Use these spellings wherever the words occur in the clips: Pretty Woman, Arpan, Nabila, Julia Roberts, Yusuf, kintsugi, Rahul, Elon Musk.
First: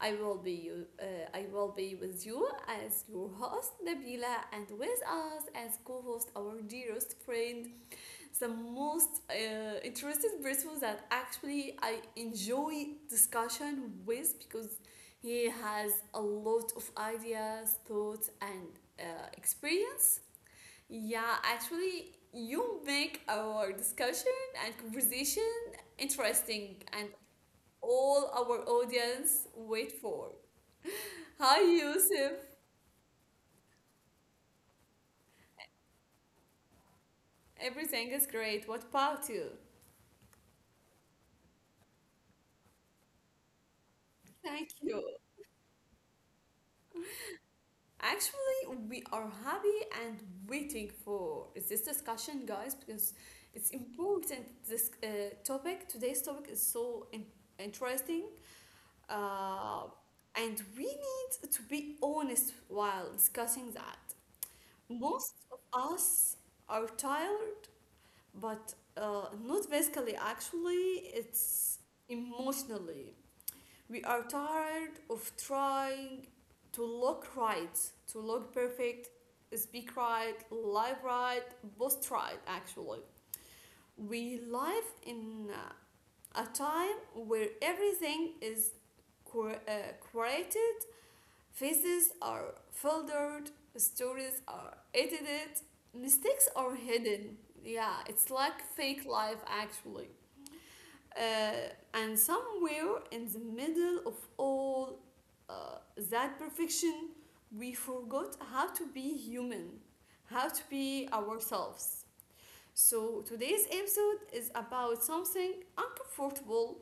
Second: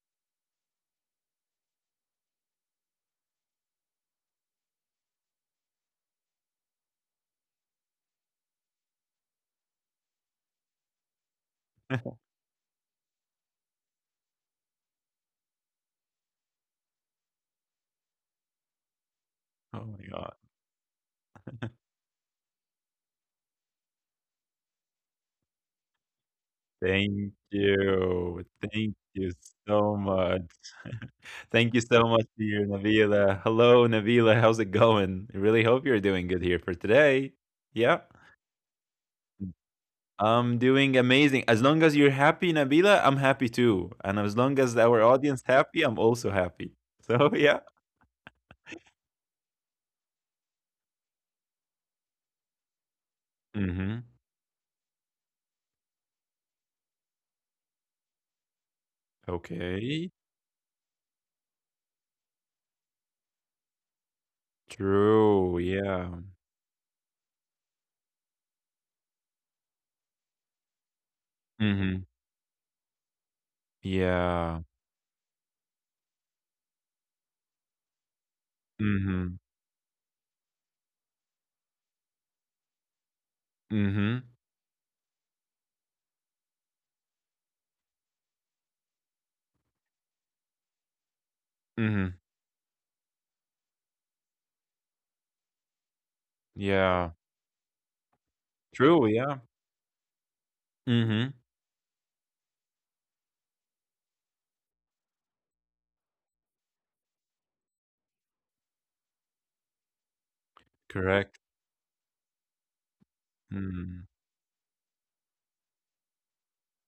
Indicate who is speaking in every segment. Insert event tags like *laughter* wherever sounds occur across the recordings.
Speaker 1: I will be you. Uh, I will be with you as your host, Nabila, and with us as co-host our dearest friend, the most interested person that actually I enjoy discussion with because he has a lot of ideas, thoughts, and
Speaker 2: Oh my
Speaker 1: experience,
Speaker 2: God.
Speaker 1: yeah, actually, you make our discussion and conversation interesting and
Speaker 2: Thank
Speaker 1: all
Speaker 2: you.
Speaker 1: our
Speaker 2: Thank you
Speaker 1: audience
Speaker 2: so
Speaker 1: wait for.
Speaker 2: much. *laughs*
Speaker 1: *laughs* Hi,
Speaker 2: Thank you so much
Speaker 1: Yusuf.
Speaker 2: to you, Nabila. Hello, Nabila. How's it going? I really hope you're doing good here for today. Yeah.
Speaker 1: Everything is great. What about you?
Speaker 2: I'm doing amazing. As long as you're happy, Nabila, I'm happy too. And as long
Speaker 1: Thank
Speaker 2: as our
Speaker 1: you.
Speaker 2: audience happy, I'm also happy. So *laughs* yeah.
Speaker 1: Actually, we are happy and waiting for this discussion, guys, because it's
Speaker 2: Mm-hmm.
Speaker 1: important. This topic is so interesting, Uh,
Speaker 2: Okay.
Speaker 1: and we need to be honest while discussing that. Most of
Speaker 2: True. Yeah.
Speaker 1: us are tired, but not physically, actually, it's
Speaker 2: Mm-hmm.
Speaker 1: emotionally. We are
Speaker 2: Yeah.
Speaker 1: tired of trying to look right, to look perfect,
Speaker 2: Mm-hmm.
Speaker 1: speak right, live right, post right, actually.
Speaker 2: Mm-hmm.
Speaker 1: We live in a time where everything is created. Faces
Speaker 2: Mm-hmm.
Speaker 1: are filtered, stories are edited, mistakes are
Speaker 2: Yeah.
Speaker 1: hidden. Yeah, it's like fake
Speaker 2: True.
Speaker 1: life
Speaker 2: Yeah.
Speaker 1: actually.
Speaker 2: Mm-hmm.
Speaker 1: And somewhere in the middle of all uh, that perfection, we forgot how to be human, how to be
Speaker 2: Correct.
Speaker 1: ourselves. So today's
Speaker 2: Mm.
Speaker 1: episode is about something uncomfortable,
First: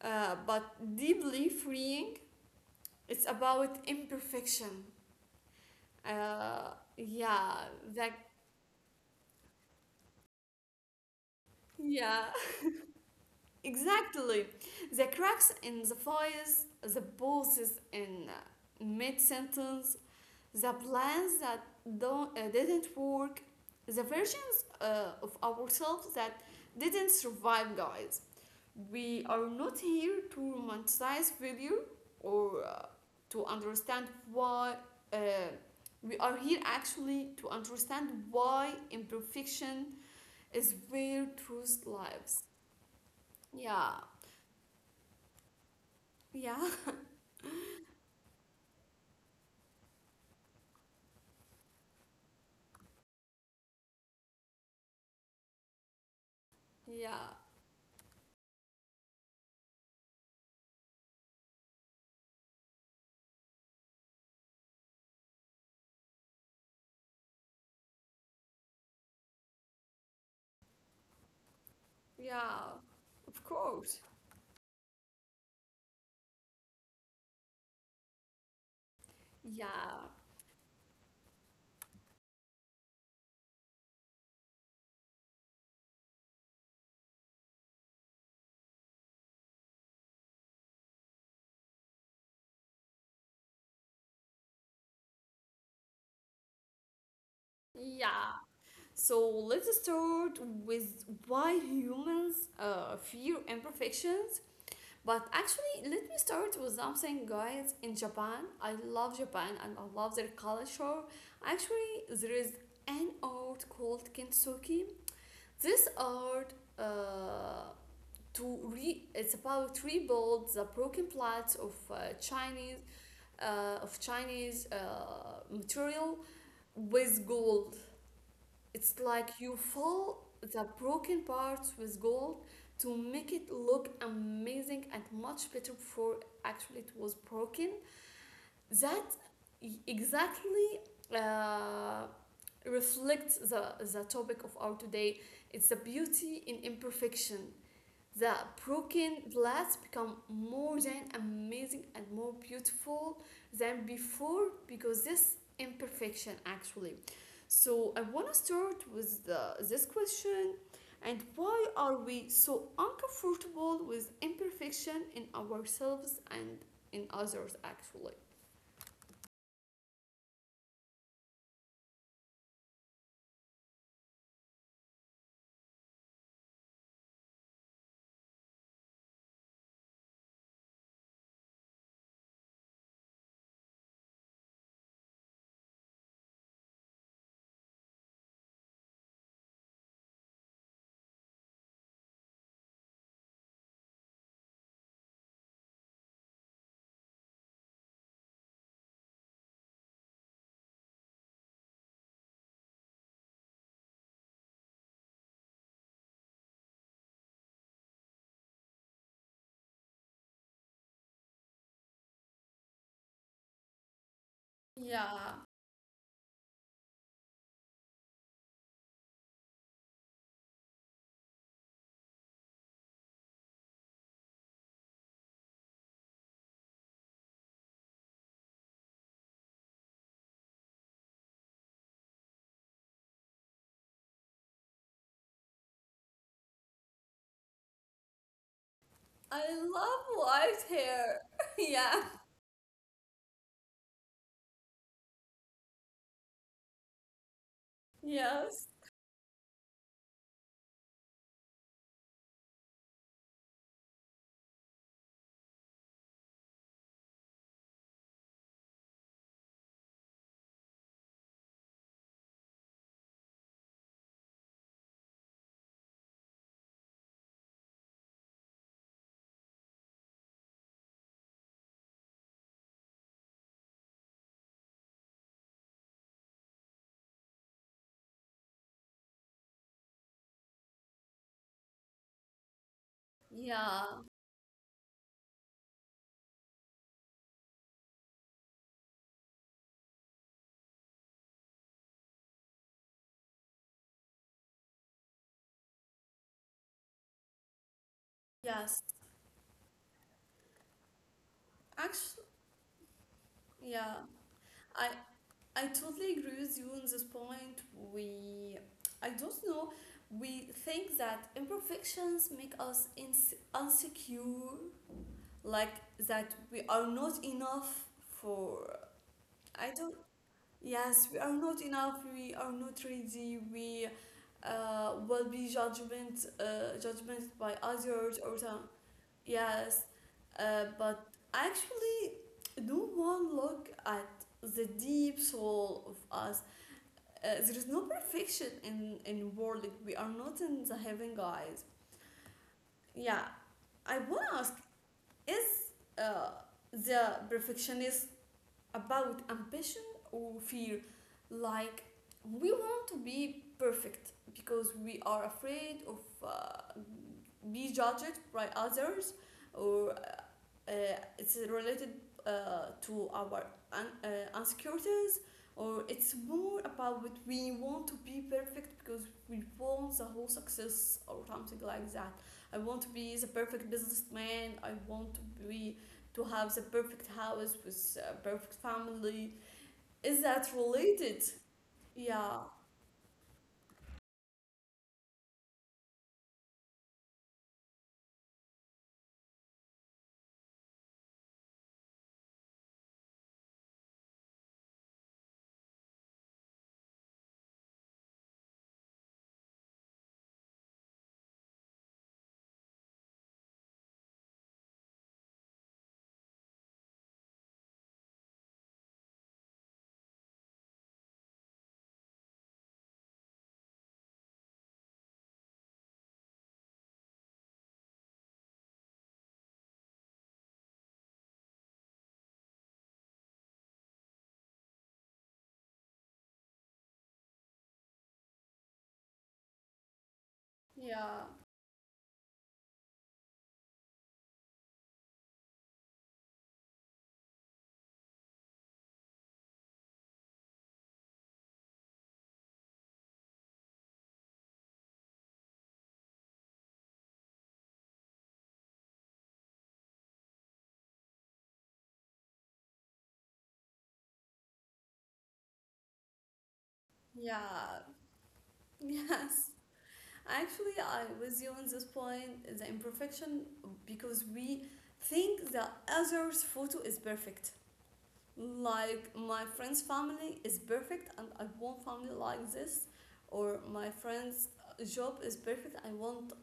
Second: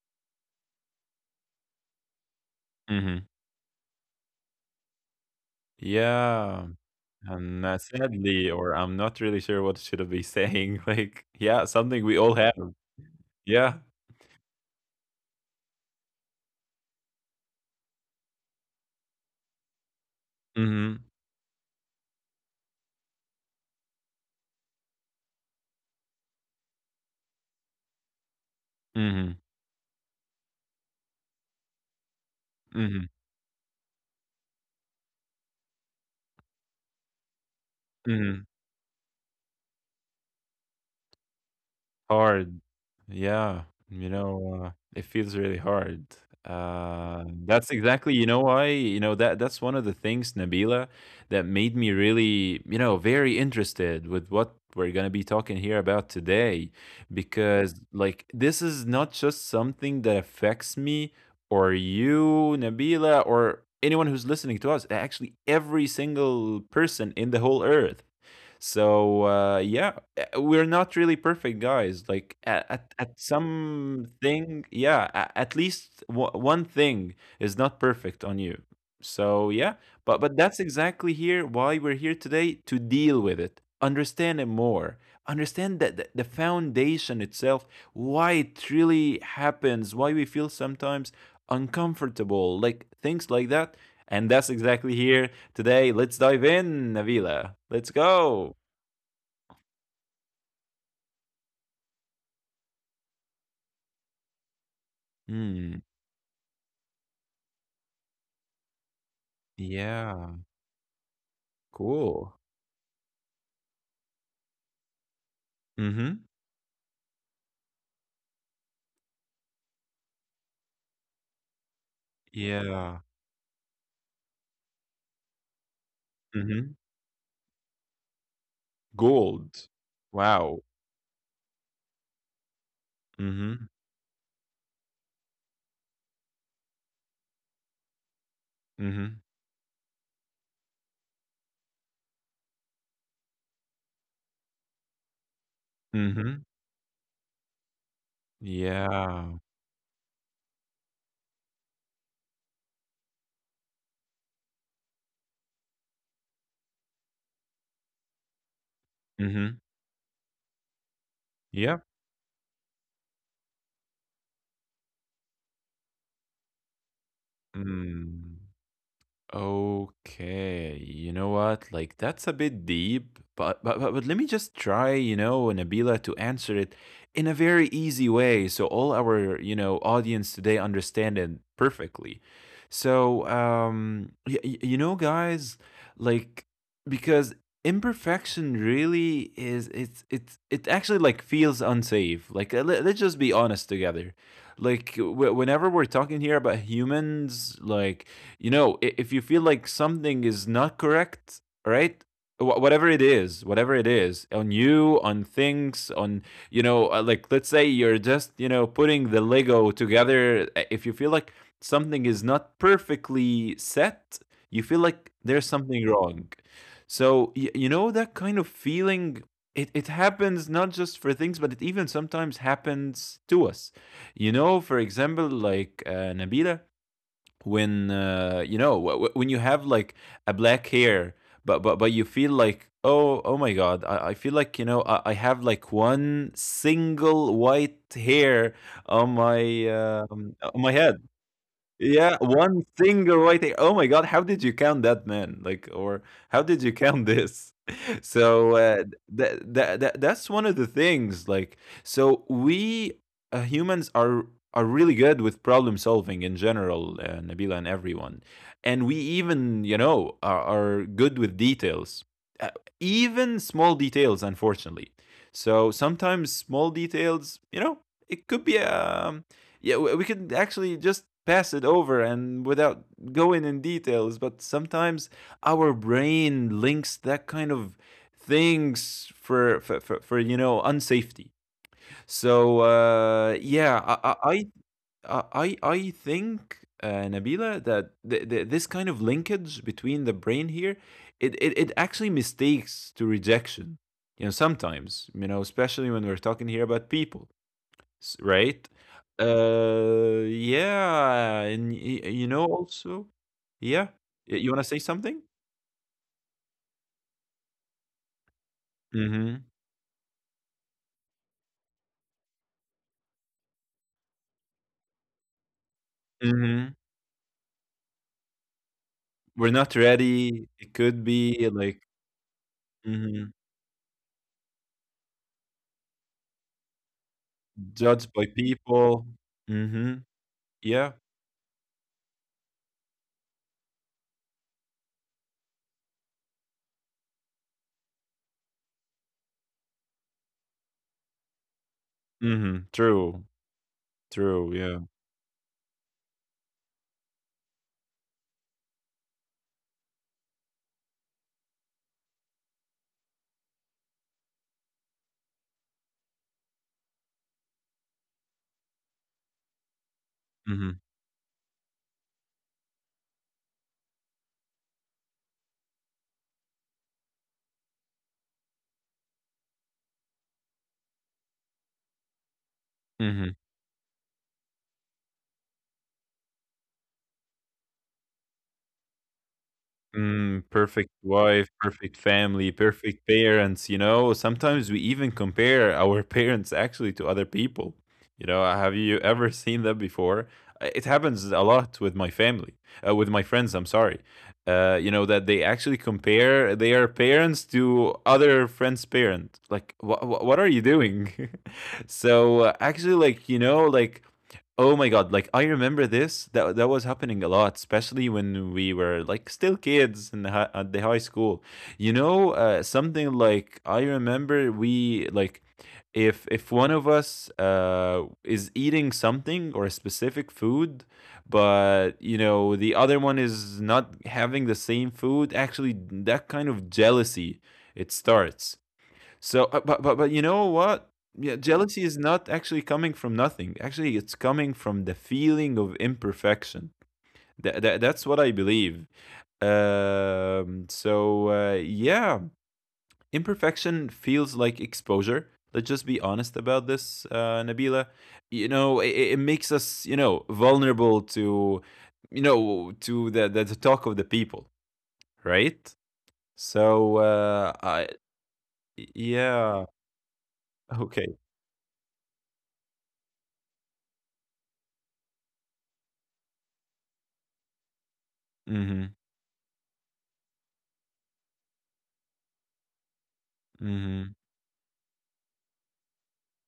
Speaker 1: but deeply freeing. It's
Speaker 2: Mhm.
Speaker 1: about imperfection.
Speaker 2: Yeah,
Speaker 1: Uh, yeah,
Speaker 2: and,
Speaker 1: the
Speaker 2: sadly or I'm not really sure what should I be saying, *laughs* like, yeah, something
Speaker 1: yeah,
Speaker 2: we all have.
Speaker 1: *laughs*
Speaker 2: Yeah.
Speaker 1: exactly. The cracks in the voice, the pauses in mid sentence, the
Speaker 2: Mhm.
Speaker 1: plans that don't didn't work, the versions of ourselves that didn't survive, guys. We
Speaker 2: Mhm.
Speaker 1: are not here to romanticize failure or
Speaker 2: Mhm.
Speaker 1: to understand why. Uh, we are here actually to understand
Speaker 2: Mhm. Mhm.
Speaker 1: why imperfection is where truth lives.
Speaker 2: Hard. Yeah.
Speaker 1: Yeah,
Speaker 2: You know, it feels really hard.
Speaker 1: yeah,
Speaker 2: That's exactly, you know, why, you know, that's one of the things, Nabila, that made me really, you know, very interested with what we're gonna be talking here about today,
Speaker 1: *laughs* yeah,
Speaker 2: because like this is not just something that affects me or you, Nabila, or anyone who's listening to us. Actually, every single person in the whole earth. So yeah, we're not really perfect, guys. Like
Speaker 1: yeah,
Speaker 2: at
Speaker 1: of course.
Speaker 2: some thing, yeah, at least one thing is not perfect on you. So yeah,
Speaker 1: Yeah,
Speaker 2: but that's exactly here why we're here today to deal with it, understand it more, understand that the foundation itself, why it really happens, why we feel sometimes uncomfortable, like things like that. And that's exactly here today. Let's dive in, Navila. Let's
Speaker 1: yeah.
Speaker 2: go.
Speaker 1: So let's start with why humans fear imperfections. But actually,
Speaker 2: Mm,
Speaker 1: let me start with something, guys. In Japan, I love Japan and I love their
Speaker 2: yeah,
Speaker 1: culture. Actually, there
Speaker 2: cool.
Speaker 1: is an art called kintsugi. This
Speaker 2: Mhm.
Speaker 1: art to re it's about rebuild the broken plots of Chinese
Speaker 2: Yeah.
Speaker 1: uh, of Chinese uh, material
Speaker 2: Mhm.
Speaker 1: with gold. It's like you
Speaker 2: Gold.
Speaker 1: fill the
Speaker 2: Wow.
Speaker 1: broken parts with gold to make it
Speaker 2: Mhm.
Speaker 1: look amazing and much better before actually it was broken. That
Speaker 2: Mhm.
Speaker 1: e- exactly uh, reflects the topic of our today. It's the beauty
Speaker 2: Mhm.
Speaker 1: in imperfection, the broken
Speaker 2: Yeah.
Speaker 1: glass become more than amazing and more beautiful than before because this imperfection actually. So I want to start with
Speaker 2: Mhm.
Speaker 1: this question, and why
Speaker 2: Yep.
Speaker 1: are we so uncomfortable with imperfection in ourselves and in others actually?
Speaker 2: Mm. Okay, you know what? Like that's a bit deep, but let me just try, you know, Nabila, to answer it in a very easy way so all our, you know, audience today understand it perfectly. So, you know, guys, like because imperfection really is it's it actually like feels unsafe. Like let's just be honest together. Like whenever we're talking here about humans, like you know, if you feel like something is not correct, right? Whatever it is, on you, on things, on, you know, like let's say you're just, you know, putting the Lego together. If you feel like something is not perfectly set, you feel like
Speaker 1: Yeah,
Speaker 2: there's something wrong. So, you know, that kind of feeling, it happens not just for things, but it even sometimes happens to us. You know, for example, like Nabila, when you know when you have like a black hair, but you feel like, oh my God, I feel like, you know, I have like one single white hair
Speaker 1: I love white
Speaker 2: on my head.
Speaker 1: hair. *laughs* Yeah,
Speaker 2: Yeah, one single right a, oh my God, how did you count that, man? Like, or how did you count this? *laughs* So
Speaker 1: yes,
Speaker 2: that's one of the things. Like, so we humans are really good with problem solving in general, Nabila and everyone, and we even, you know, are good with details, uh, even small details, unfortunately. So sometimes small details, you know, it could be a, yeah, we could actually just pass it over and without going in details, but sometimes our brain links that kind of things for you know, unsafety. So yeah,
Speaker 1: yeah,
Speaker 2: I think Nabila, that this kind of linkage between the brain here, it actually mistakes to rejection. You know, sometimes, you know, especially when we're talking here about people. S Right?
Speaker 1: yes.
Speaker 2: Yeah, and y y
Speaker 1: Actually,
Speaker 2: you know, also
Speaker 1: yeah,
Speaker 2: yeah. Y you wanna say
Speaker 1: I
Speaker 2: something?
Speaker 1: I totally agree with you on this point. We, I don't
Speaker 2: Mhm,
Speaker 1: know, we think that imperfections make us insecure, like that we
Speaker 2: mhm.
Speaker 1: are not enough for.
Speaker 2: We're
Speaker 1: I
Speaker 2: not
Speaker 1: don't.
Speaker 2: ready. It could
Speaker 1: Yes, we are
Speaker 2: be,
Speaker 1: not
Speaker 2: like,
Speaker 1: enough. We are not
Speaker 2: mhm,
Speaker 1: ready. We will be judgment by
Speaker 2: judged
Speaker 1: others
Speaker 2: by
Speaker 1: or some.
Speaker 2: people.
Speaker 1: Yes,
Speaker 2: Mhm, yeah.
Speaker 1: but actually, no one look at the deep soul of us. There is no perfection in world. Like, we are not in the heaven, guys.
Speaker 2: Mhm, true,
Speaker 1: Yeah, I want to
Speaker 2: true,
Speaker 1: ask,
Speaker 2: yeah.
Speaker 1: is uh, the perfectionist about ambition or fear? Like, we want to be perfect because we are afraid of uh, be judged by others, or uh,
Speaker 2: Mhm,
Speaker 1: it's related to our insecurities, or it's more about what we want to be perfect because we want the whole success or something like that. I want to be
Speaker 2: mhm.
Speaker 1: the perfect businessman. I want to be to have the perfect house with a perfect family. Is
Speaker 2: Mm,
Speaker 1: that
Speaker 2: perfect
Speaker 1: related?
Speaker 2: wife, perfect
Speaker 1: Yeah,
Speaker 2: family, perfect parents. You know, sometimes we even compare our *laughs* parents actually to other people. You know, have you ever *laughs* seen that before? It happens a lot with my family, with my friends. I'm sorry. You know that they actually compare their parents to other friends' parents. Like, what are you doing? *laughs* So actually, like, you know, like, oh my God, like I remember this, that was happening a lot, especially when we were like still kids in the at the high school. You know, something like I remember we like, if one of us is eating something or a specific food, but you know, the other one is not having the same food, actually that kind of jealousy, it starts. So, but you know what?
Speaker 1: yeah,
Speaker 2: Yeah, jealousy is not actually coming from nothing. Actually, it's coming from the feeling of imperfection. That's what I believe. So yeah, imperfection feels like exposure. Let's just be honest about this, Nabila. You know, it makes us, you know, vulnerable to, you know, to the talk of the people, right? So
Speaker 1: yeah,
Speaker 2: I
Speaker 1: *laughs* yes.
Speaker 2: yeah,
Speaker 1: Actually, I
Speaker 2: okay.
Speaker 1: was you on this point. The imperfection because we think the other's photo is perfect.
Speaker 2: Mm-hmm.
Speaker 1: Like my friend's family is perfect, and I want family like this, or my
Speaker 2: Mhm.
Speaker 1: friend's job is perfect. I want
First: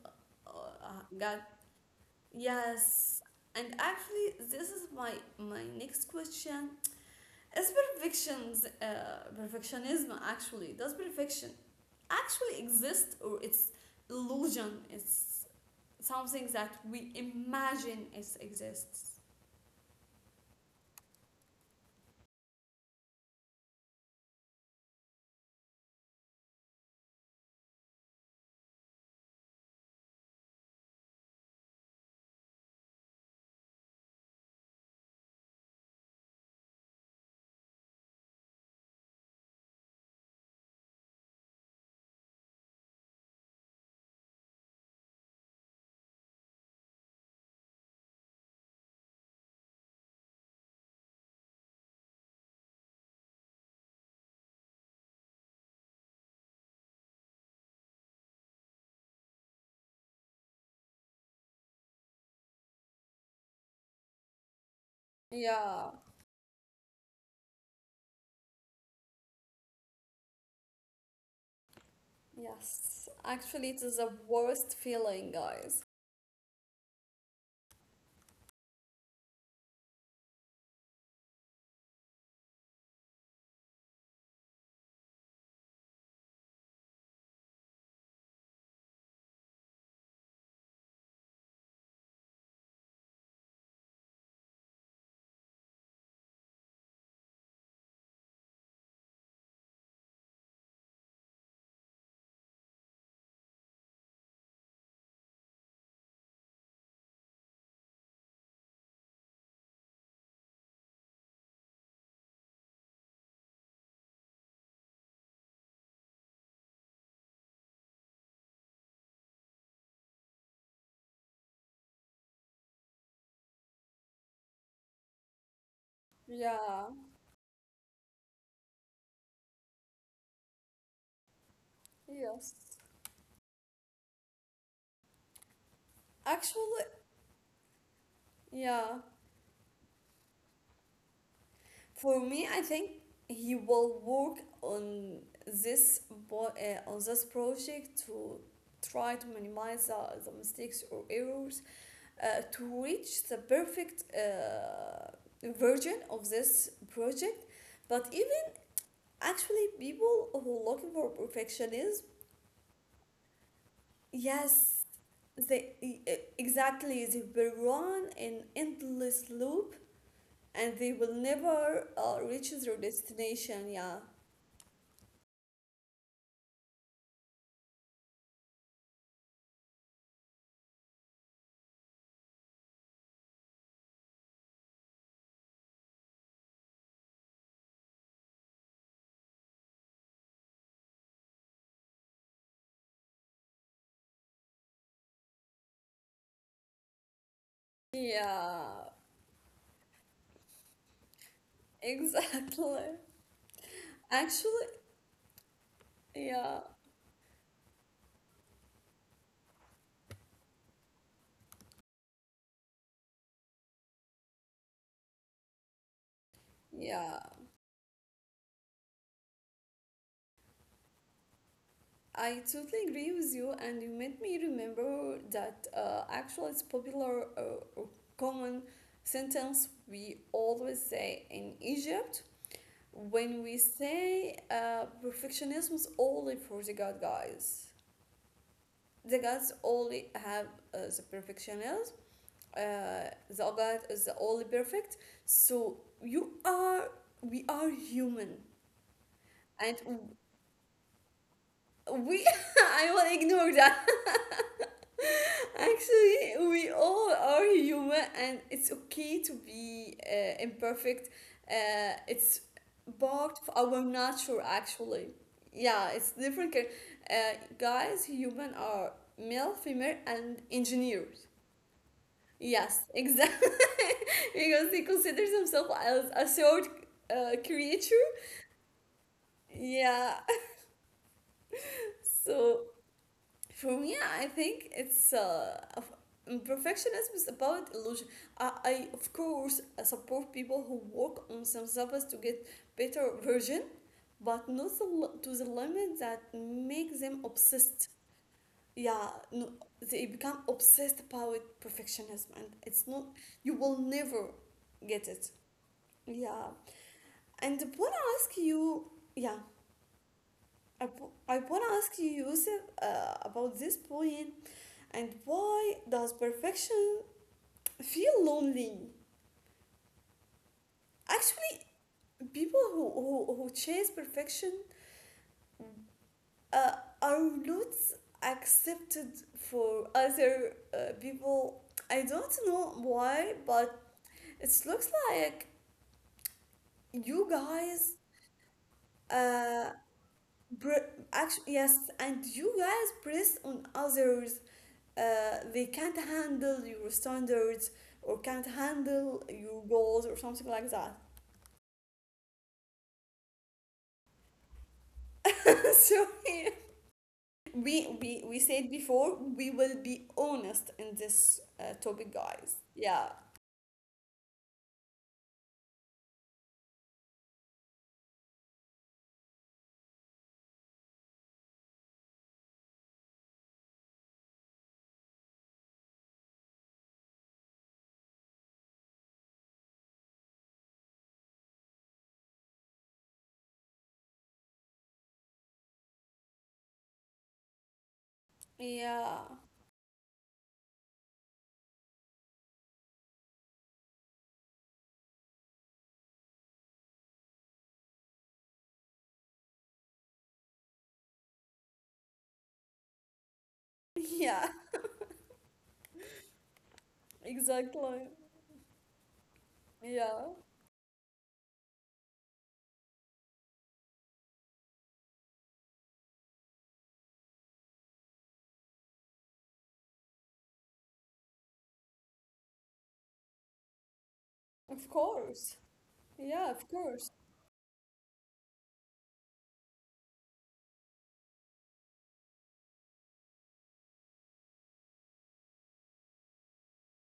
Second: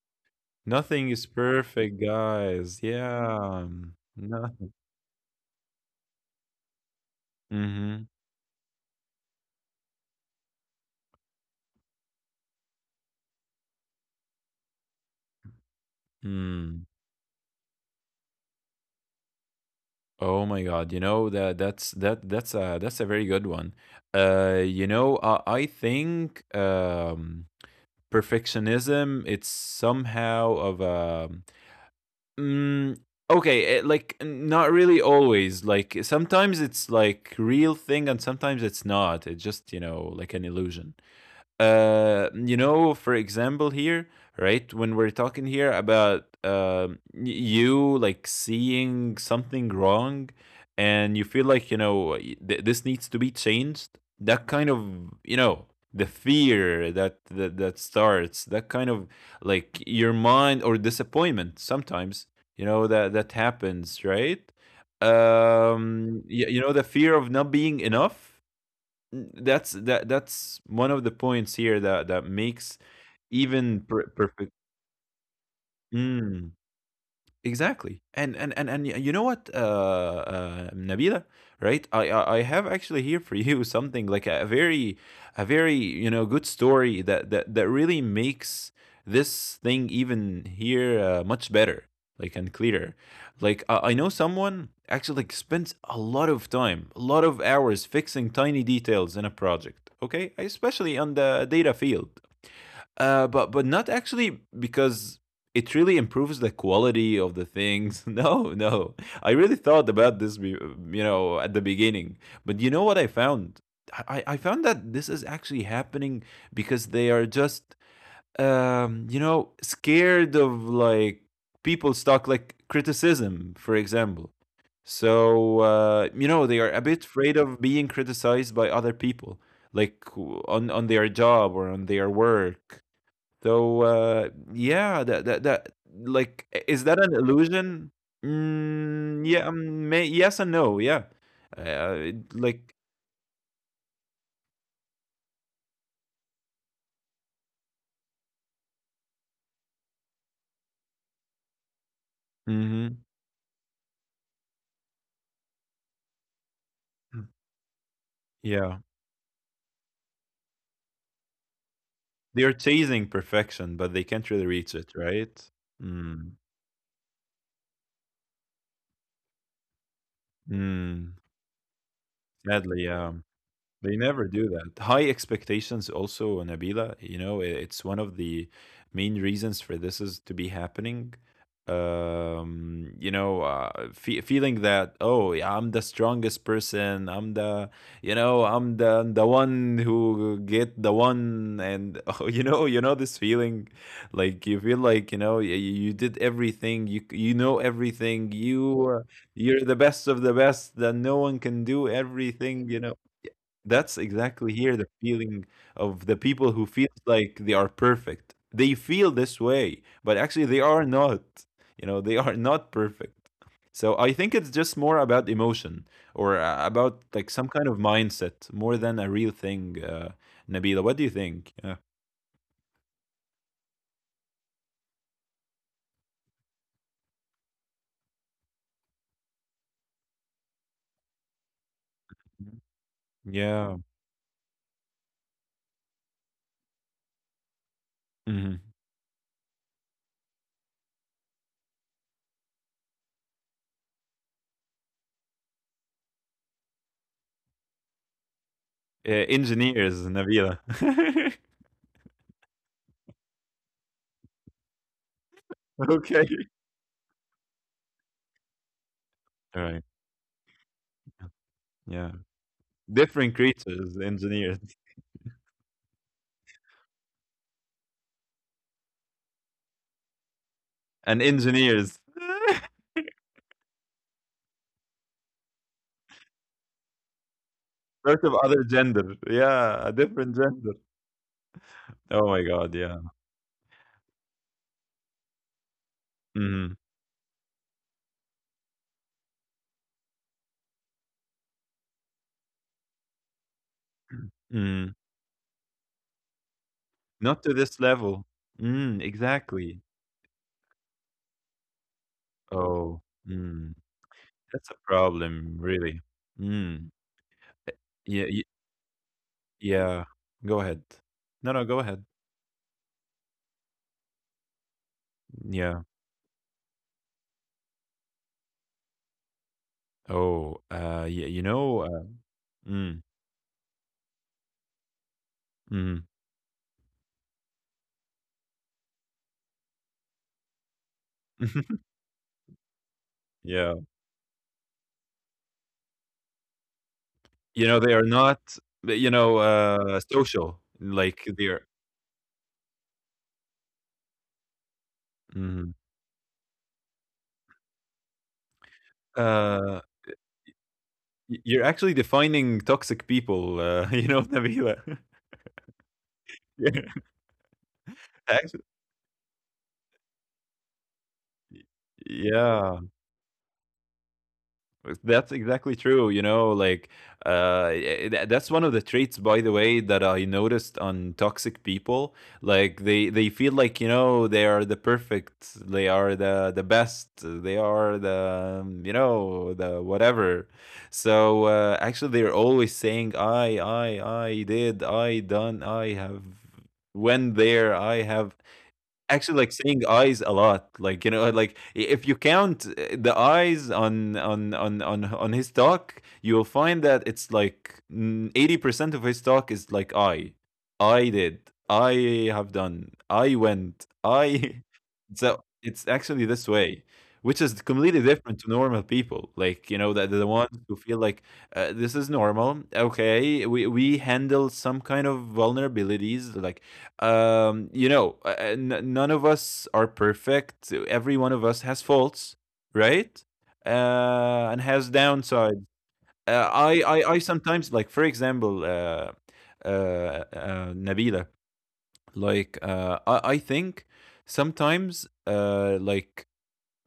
Speaker 1: uh,
Speaker 2: Nothing is
Speaker 1: guy
Speaker 2: perfect, guys.
Speaker 1: Yes,
Speaker 2: Yeah.
Speaker 1: and actually, this
Speaker 2: Nothing.
Speaker 1: is my next question. Is
Speaker 2: Mhm.
Speaker 1: perfections perfectionism actually does perfection actually exist, or it's illusion? It's something that
Speaker 2: Mm.
Speaker 1: we imagine it exists.
Speaker 2: Oh my God. You know, that's a very good one. You know, I think, perfectionism, it's somehow of a, mm, okay, like, not really always. Like sometimes it's like real thing and sometimes it's not. It's just, you know, like an illusion. You know, for example, here, right, when we're talking here about you like seeing something wrong and you feel like, you know, this needs to be changed, that kind of, you know, the fear that starts that kind of, like, your mind or disappointment sometimes, you know, that happens, right?
Speaker 1: Yeah,
Speaker 2: You, you know, the fear of not being enough, that's one of the points here that makes
Speaker 1: yes. Actually, it
Speaker 2: even
Speaker 1: is the
Speaker 2: perfect.
Speaker 1: worst feeling, guys.
Speaker 2: Mm. Exactly. And you know what, Nabila, right? I have actually here for *laughs* you something like a very, you know, good story that really makes this thing even here much better, like, and clearer. Like I know someone actually like spends a lot of time, a lot of hours fixing tiny details in a project. Okay, especially on the data field, but not actually because it really improves the quality of the things. *laughs* No, no, I really thought about this, you know, at the beginning. But you know what I found? I found that this is actually happening because they are just, you know, scared of, like, people's talk, like criticism, for example. So you know, they are a
Speaker 1: Yeah,
Speaker 2: bit afraid of being criticized by other people, like, on their job or on their
Speaker 1: yes.
Speaker 2: work. So, yeah, that that that like, is
Speaker 1: Actually,
Speaker 2: that an illusion?
Speaker 1: yeah.
Speaker 2: Mm, yeah, may yes and no, yeah. Uh,
Speaker 1: For me, I
Speaker 2: like
Speaker 1: think he will work on this on this project to try to minimize the mistakes or errors to
Speaker 2: mhm,
Speaker 1: reach the perfect version of this
Speaker 2: mm,
Speaker 1: project. But even
Speaker 2: yeah.
Speaker 1: actually, people who are looking for perfectionism,
Speaker 2: They're chasing perfection, but they can't really reach
Speaker 1: yes,
Speaker 2: it, right?
Speaker 1: they
Speaker 2: Mm,
Speaker 1: exactly they will run an endless loop and they will
Speaker 2: mm,
Speaker 1: never reach their
Speaker 2: sadly, yeah.
Speaker 1: destination. Yeah.
Speaker 2: They never do that. High expectations also, Nabila, you know, it's one of the main reasons for this is to be happening. You know, feeling that, oh, yeah, I'm the strongest person. I'm the one who get the one, and *laughs* oh, you know this feeling, like you feel like, you know, you did everything, you know everything.
Speaker 1: Yeah,
Speaker 2: Uh, you're the best of the best, that no one can do everything, you know,
Speaker 1: exactly.
Speaker 2: that's exactly
Speaker 1: Actually,
Speaker 2: here the feeling of the people
Speaker 1: yeah,
Speaker 2: who feel like they are perfect. They feel this way, but actually they are not. You know, they are not perfect. So I think it's just more about emotion or about,
Speaker 1: yeah,
Speaker 2: like, some kind of mindset more than a real thing. Nabila, what do you think? Yeah.
Speaker 1: I totally agree with you, and you made me remember that actually it's popular or common sentence we always say in Egypt,
Speaker 2: Mhm.
Speaker 1: when we
Speaker 2: Yeah.
Speaker 1: say perfectionism is only for the God, guys.
Speaker 2: Hmm.
Speaker 1: The gods only have the perfectionism. The God is the only perfect. So we are human and
Speaker 2: Engineers, Nabila. *laughs*
Speaker 1: we *laughs* I will ignore that. *laughs* Actually,
Speaker 2: Okay.
Speaker 1: we all are human, and it's okay to
Speaker 2: All right.
Speaker 1: be imperfect.
Speaker 2: Yeah.
Speaker 1: It's
Speaker 2: Different
Speaker 1: part of our
Speaker 2: creatures,
Speaker 1: nature,
Speaker 2: engineers.
Speaker 1: actually. Yeah, it's different. Uh, Guys, human are male, female, and
Speaker 2: And
Speaker 1: engineers.
Speaker 2: engineers. *laughs*
Speaker 1: Yes, exactly. *laughs* because he considers himself as a third creature.
Speaker 2: Part of other gender. Yeah, a
Speaker 1: Yeah.
Speaker 2: different
Speaker 1: *laughs*
Speaker 2: gender. Oh my
Speaker 1: So
Speaker 2: God, yeah.
Speaker 1: for me, I think
Speaker 2: Mhm,
Speaker 1: perfectionism is about illusion. I of course I support people who work on themselves to get better version, but not
Speaker 2: mhm.
Speaker 1: to the limit that make them
Speaker 2: Not to this
Speaker 1: obsessed.
Speaker 2: level. Mm,
Speaker 1: Yeah, no,
Speaker 2: exactly.
Speaker 1: they become obsessed about perfectionism, and it's
Speaker 2: Oh,
Speaker 1: not. You
Speaker 2: mm.
Speaker 1: will never
Speaker 2: That's a
Speaker 1: get it.
Speaker 2: problem, really.
Speaker 1: Yeah,
Speaker 2: Mm.
Speaker 1: and
Speaker 2: Eh,
Speaker 1: I wanna
Speaker 2: yeah, y
Speaker 1: ask you. Yeah,
Speaker 2: yeah. Go ahead.
Speaker 1: I
Speaker 2: No, no,
Speaker 1: wanna
Speaker 2: go
Speaker 1: ask
Speaker 2: ahead.
Speaker 1: you, Yusuf, about this point. And
Speaker 2: Yeah.
Speaker 1: why does perfection feel lonely?
Speaker 2: Oh, yeah, you
Speaker 1: Actually,
Speaker 2: know,
Speaker 1: people who,
Speaker 2: mm,
Speaker 1: who chase perfection
Speaker 2: mm.
Speaker 1: uh, are not accepted for other people.
Speaker 2: *laughs*
Speaker 1: I don't know why,
Speaker 2: Yeah.
Speaker 1: but it looks like you
Speaker 2: You know, they
Speaker 1: guys
Speaker 2: are not, you know,
Speaker 1: uh,
Speaker 2: social.
Speaker 1: br-
Speaker 2: Like
Speaker 1: actually
Speaker 2: they're,
Speaker 1: yes, and you guys press on others. They
Speaker 2: mhm.
Speaker 1: can't handle your standards or can't handle your
Speaker 2: Uh,
Speaker 1: goals or something like that.
Speaker 2: You're actually defining toxic people, *laughs* you know, Nabila. *laughs*
Speaker 1: *laughs* So yeah,
Speaker 2: Yeah,
Speaker 1: we we said
Speaker 2: actu-
Speaker 1: before we will be honest in this topic, guys.
Speaker 2: yeah,
Speaker 1: Yeah,
Speaker 2: that's exactly true. You know, like that's one of the traits, by the way, that I noticed on toxic people. Like they feel like, you know, they are the perfect, they are the best, they are the, you know, the whatever. So actually, they're always saying, I did, I done, I have, went there, I have."
Speaker 1: yeah,
Speaker 2: Actually, like seeing eyes a lot, like you know, like if you count the eyes on his talk, you'll find that it's like 80% of his talk is like I did, I have done, I went,
Speaker 1: *laughs* yeah,
Speaker 2: I. *laughs* So it's actually this way, which is completely
Speaker 1: exactly,
Speaker 2: different to normal people. Like you know, that the
Speaker 1: yeah,
Speaker 2: ones who feel like this is normal. Okay, we handle some kind of vulnerabilities, like none of us are perfect. Every one of us has faults, right? And
Speaker 1: of
Speaker 2: has
Speaker 1: course,
Speaker 2: downsides.
Speaker 1: yeah,
Speaker 2: Uh,
Speaker 1: of
Speaker 2: I,
Speaker 1: course,
Speaker 2: I, I sometimes like, for example, Nabila. Like, I think sometimes, like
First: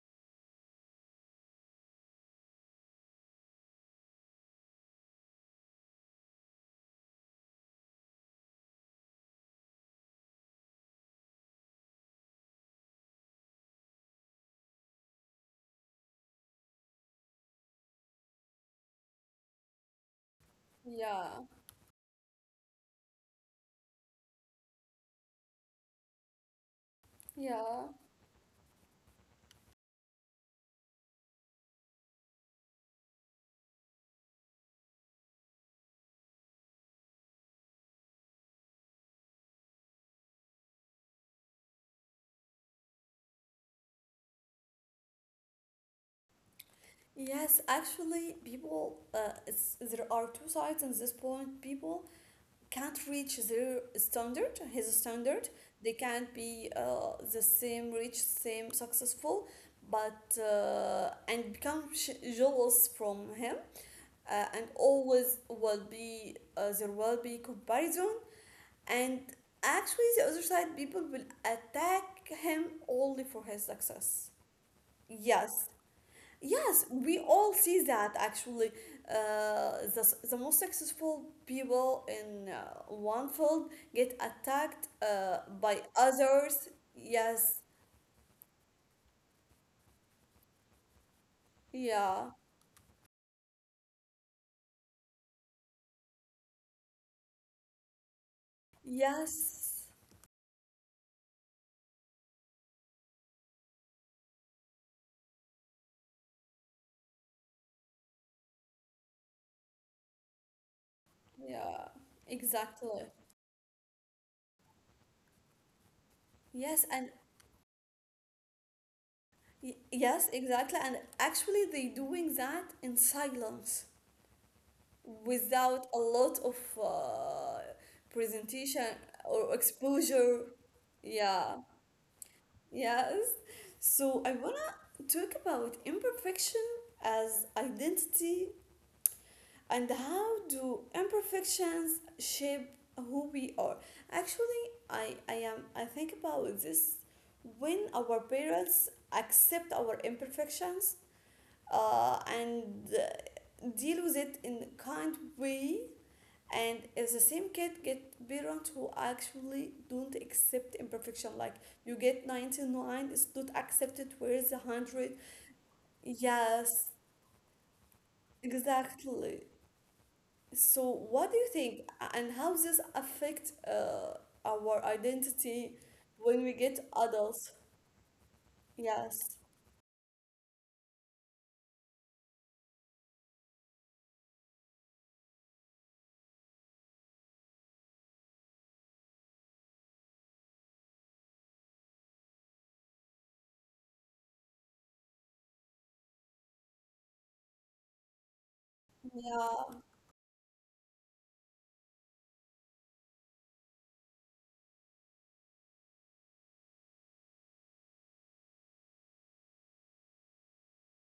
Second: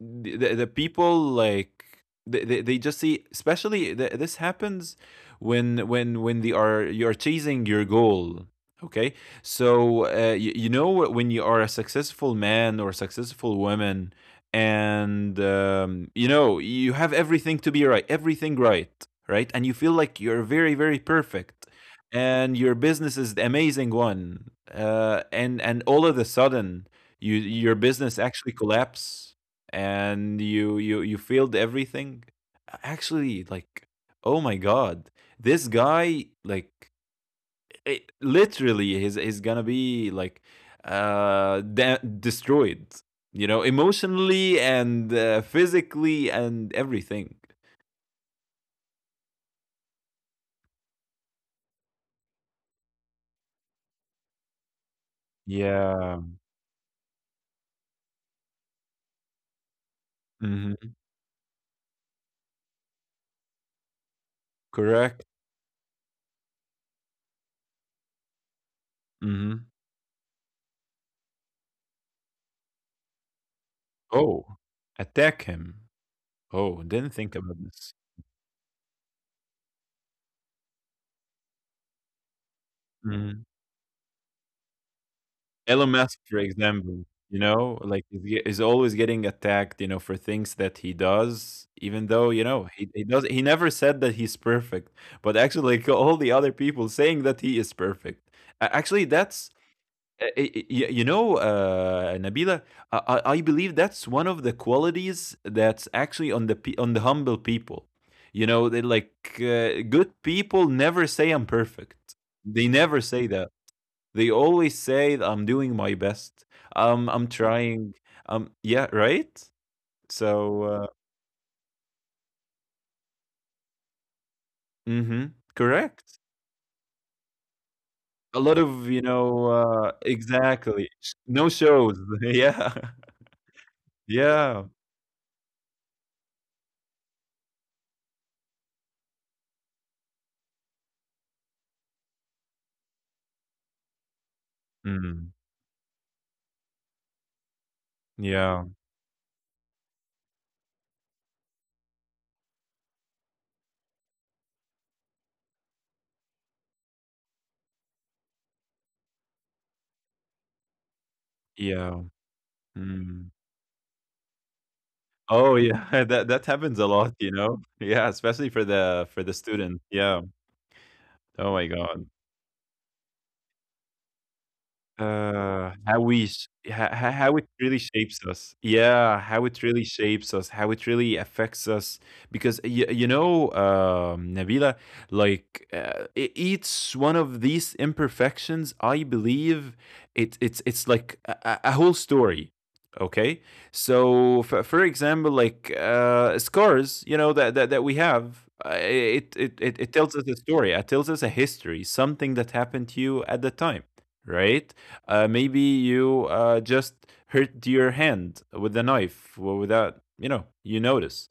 Speaker 2: the people like they just see, especially this happens when when they are you're chasing your goal, okay? So you, you know, when you are a successful man or successful woman and you know, you have everything to be right, everything, right, and you feel like you're very, very
Speaker 1: yeah,
Speaker 2: perfect, and your business is the amazing one, and all of a sudden your
Speaker 1: yeah,
Speaker 2: business actually collapse, and you failed everything, actually, like, oh my god, this guy, like, it, literally he's gonna be like destroyed, you know, emotionally and physically and everything.
Speaker 1: yes. Actually, there are two sides in this point. People can't reach his standard. They
Speaker 2: Yeah.
Speaker 1: can't be the same rich, same successful, but
Speaker 2: Hmm,
Speaker 1: and become jealous from him. And
Speaker 2: correct.
Speaker 1: always will be there will be comparison. And
Speaker 2: Hmm.
Speaker 1: actually, the other side people will attack him only for his success.
Speaker 2: Oh, attack
Speaker 1: Yes.
Speaker 2: him. Oh,
Speaker 1: Yes,
Speaker 2: didn't
Speaker 1: we
Speaker 2: think about
Speaker 1: all see
Speaker 2: this.
Speaker 1: that actually. The most successful people in one
Speaker 2: Mm-hmm.
Speaker 1: field get attacked
Speaker 2: Elon
Speaker 1: by
Speaker 2: Musk, for
Speaker 1: others.
Speaker 2: example, you
Speaker 1: Yes,
Speaker 2: know, like, is is always getting attacked, you know, for things that he does, even though you
Speaker 1: yeah,
Speaker 2: know he, does. He never said that he's perfect, but actually, like, *laughs* all the other people saying that he is perfect. Actually, that's
Speaker 1: yes,
Speaker 2: Nabila, I believe that's one of the qualities that's actually on the humble people. You know, they like, good people never say I'm
Speaker 1: yeah,
Speaker 2: perfect. They never
Speaker 1: exactly.
Speaker 2: say that, they always say that I'm doing my best.
Speaker 1: Yes,
Speaker 2: I'm
Speaker 1: and
Speaker 2: trying. Yeah, right?
Speaker 1: yes,
Speaker 2: So,
Speaker 1: exactly. And actually, they doing that in silence
Speaker 2: mhm,
Speaker 1: without a
Speaker 2: correct.
Speaker 1: lot of uh,
Speaker 2: A lot of,
Speaker 1: presentation or exposure.
Speaker 2: exactly. No
Speaker 1: Yeah,
Speaker 2: shows. *laughs* Yeah.
Speaker 1: yes. So I
Speaker 2: Yeah.
Speaker 1: talk about imperfection as identity, and how do imperfections shape who we are actually. i
Speaker 2: Mm.
Speaker 1: i am i think about this when our
Speaker 2: Yeah.
Speaker 1: parents accept our imperfections and deal with it in a kind way, and as the same kid get parents who actually don't accept imperfection, like
Speaker 2: Yeah.
Speaker 1: you get 99,
Speaker 2: Mm.
Speaker 1: it's not accepted, where's the 100?
Speaker 2: Oh, yeah, *laughs* that happens a
Speaker 1: Yes,
Speaker 2: lot, *laughs* Yeah, especially for the
Speaker 1: exactly.
Speaker 2: student. Yeah.
Speaker 1: So, what
Speaker 2: Oh
Speaker 1: do you
Speaker 2: my god.
Speaker 1: think, and how does this affect our identity
Speaker 2: How we s
Speaker 1: when we
Speaker 2: ho
Speaker 1: get
Speaker 2: ho how it
Speaker 1: adults?
Speaker 2: really shapes us. Yeah, how
Speaker 1: Yes.
Speaker 2: it really shapes us, how it really affects us. Because y you know, Nabila, like, e each one of these imperfections, I believe it's like a whole story, okay? So, for example, like, scars, that we have, it it it
Speaker 1: Yeah.
Speaker 2: it tells us a story. It tells us a history, something that happened to you at the time, right? Maybe you just hurt your hand with a knife without, you notice.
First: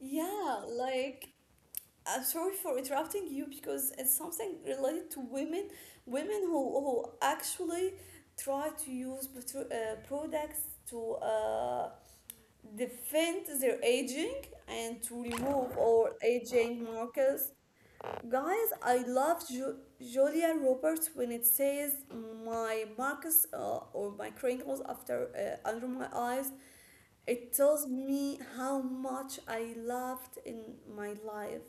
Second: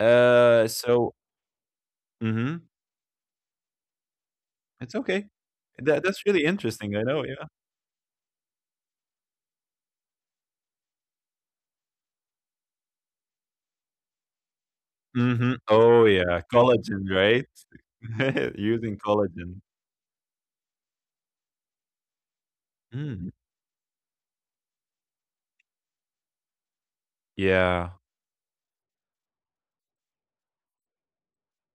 Speaker 1: Yeah.
Speaker 2: so,
Speaker 1: Like, I'm sorry
Speaker 2: hmm,
Speaker 1: for interrupting you, because it's something
Speaker 2: it's
Speaker 1: related to
Speaker 2: okay.
Speaker 1: women,
Speaker 2: That's
Speaker 1: women
Speaker 2: really interesting. I
Speaker 1: who
Speaker 2: know. Yeah.
Speaker 1: actually try to use products to defend their aging and to
Speaker 2: Hmm.
Speaker 1: remove
Speaker 2: Oh,
Speaker 1: all
Speaker 2: yeah.
Speaker 1: aging
Speaker 2: Collagen, right?
Speaker 1: markers.
Speaker 2: *laughs*
Speaker 1: Guys,
Speaker 2: Using
Speaker 1: I love
Speaker 2: collagen.
Speaker 1: Julia Roberts when it says my
Speaker 2: Mm.
Speaker 1: marks or my crinkles after under my eyes. It tells
Speaker 2: Yeah.
Speaker 1: me how much I loved in my life.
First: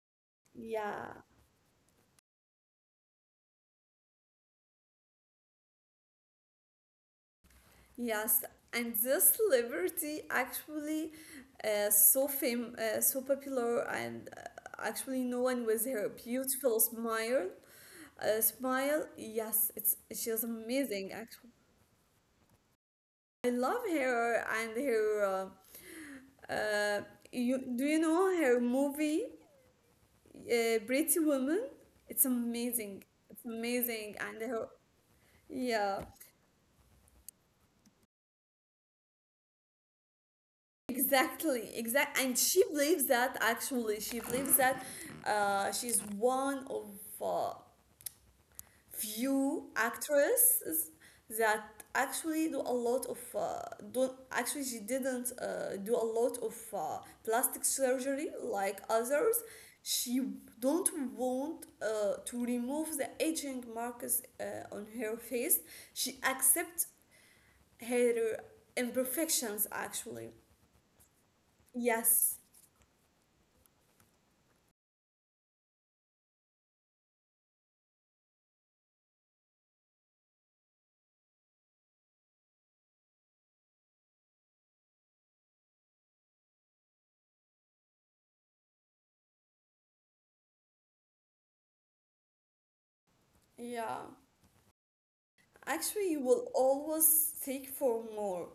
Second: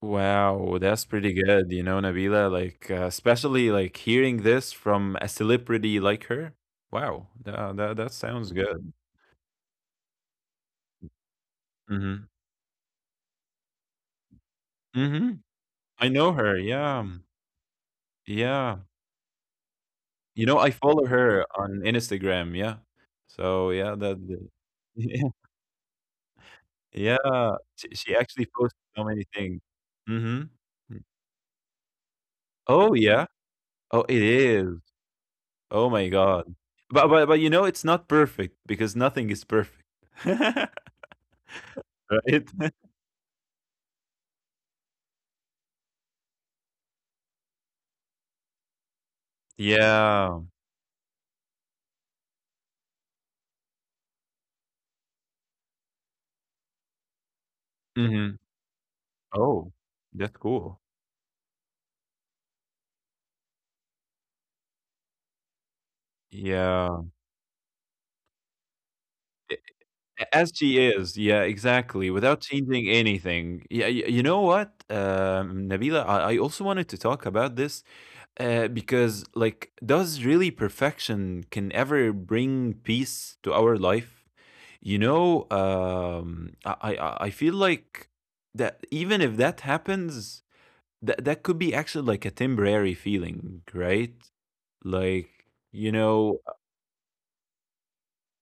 Speaker 2: Wow, that's
Speaker 1: Yeah,
Speaker 2: pretty good, you know, Nabila. Like, especially like hearing this from a celebrity like her. Wow, that
Speaker 1: yes,
Speaker 2: sounds good.
Speaker 1: and this celebrity actually
Speaker 2: Mm-hmm.
Speaker 1: so fame, so popular, and actually
Speaker 2: Mm-hmm.
Speaker 1: known with
Speaker 2: I
Speaker 1: her
Speaker 2: know her.
Speaker 1: beautiful
Speaker 2: Yeah.
Speaker 1: smile.
Speaker 2: Yeah.
Speaker 1: Smile, yes, it's she was
Speaker 2: You know, I follow
Speaker 1: amazing
Speaker 2: her
Speaker 1: actually.
Speaker 2: on Instagram, yeah.
Speaker 1: I
Speaker 2: So,
Speaker 1: love
Speaker 2: yeah, that
Speaker 1: her and her
Speaker 2: the *laughs*
Speaker 1: uh, Uh,
Speaker 2: yeah, yeah,
Speaker 1: you do
Speaker 2: she
Speaker 1: you
Speaker 2: she
Speaker 1: know
Speaker 2: actually
Speaker 1: her
Speaker 2: posts so many
Speaker 1: movie,
Speaker 2: things. Mhm. Mm.
Speaker 1: Pretty Woman? It's
Speaker 2: Oh,
Speaker 1: amazing.
Speaker 2: yeah.
Speaker 1: It's
Speaker 2: Oh, it
Speaker 1: amazing, and her,
Speaker 2: is. Oh
Speaker 1: yeah,
Speaker 2: my god. But, you know, it's not perfect because nothing is perfect. *laughs*
Speaker 1: exactly, exact.
Speaker 2: Right?
Speaker 1: And she
Speaker 2: *laughs*
Speaker 1: believes that, actually, she believes that she's one of uh, few
Speaker 2: Yeah.
Speaker 1: actresses that actually do a lot of don't actually she didn't do a lot of plastic surgery
Speaker 2: Mhm.
Speaker 1: like others.
Speaker 2: Oh,
Speaker 1: She
Speaker 2: that's cool.
Speaker 1: don't want to remove the aging marks on her face. She accepts
Speaker 2: Yeah.
Speaker 1: her
Speaker 2: A
Speaker 1: imperfections actually.
Speaker 2: a as she is. Yeah, exactly,
Speaker 1: Yes,
Speaker 2: without changing anything. Yeah, y you know what, Nabila, I also wanted to talk about this. Because, like, does really perfection can ever bring peace to our life, you know? I feel like that even if that happens, that could be actually like a temporary feeling,
Speaker 1: yeah,
Speaker 2: right? Like, you
Speaker 1: actually you
Speaker 2: know.
Speaker 1: will always seek for more.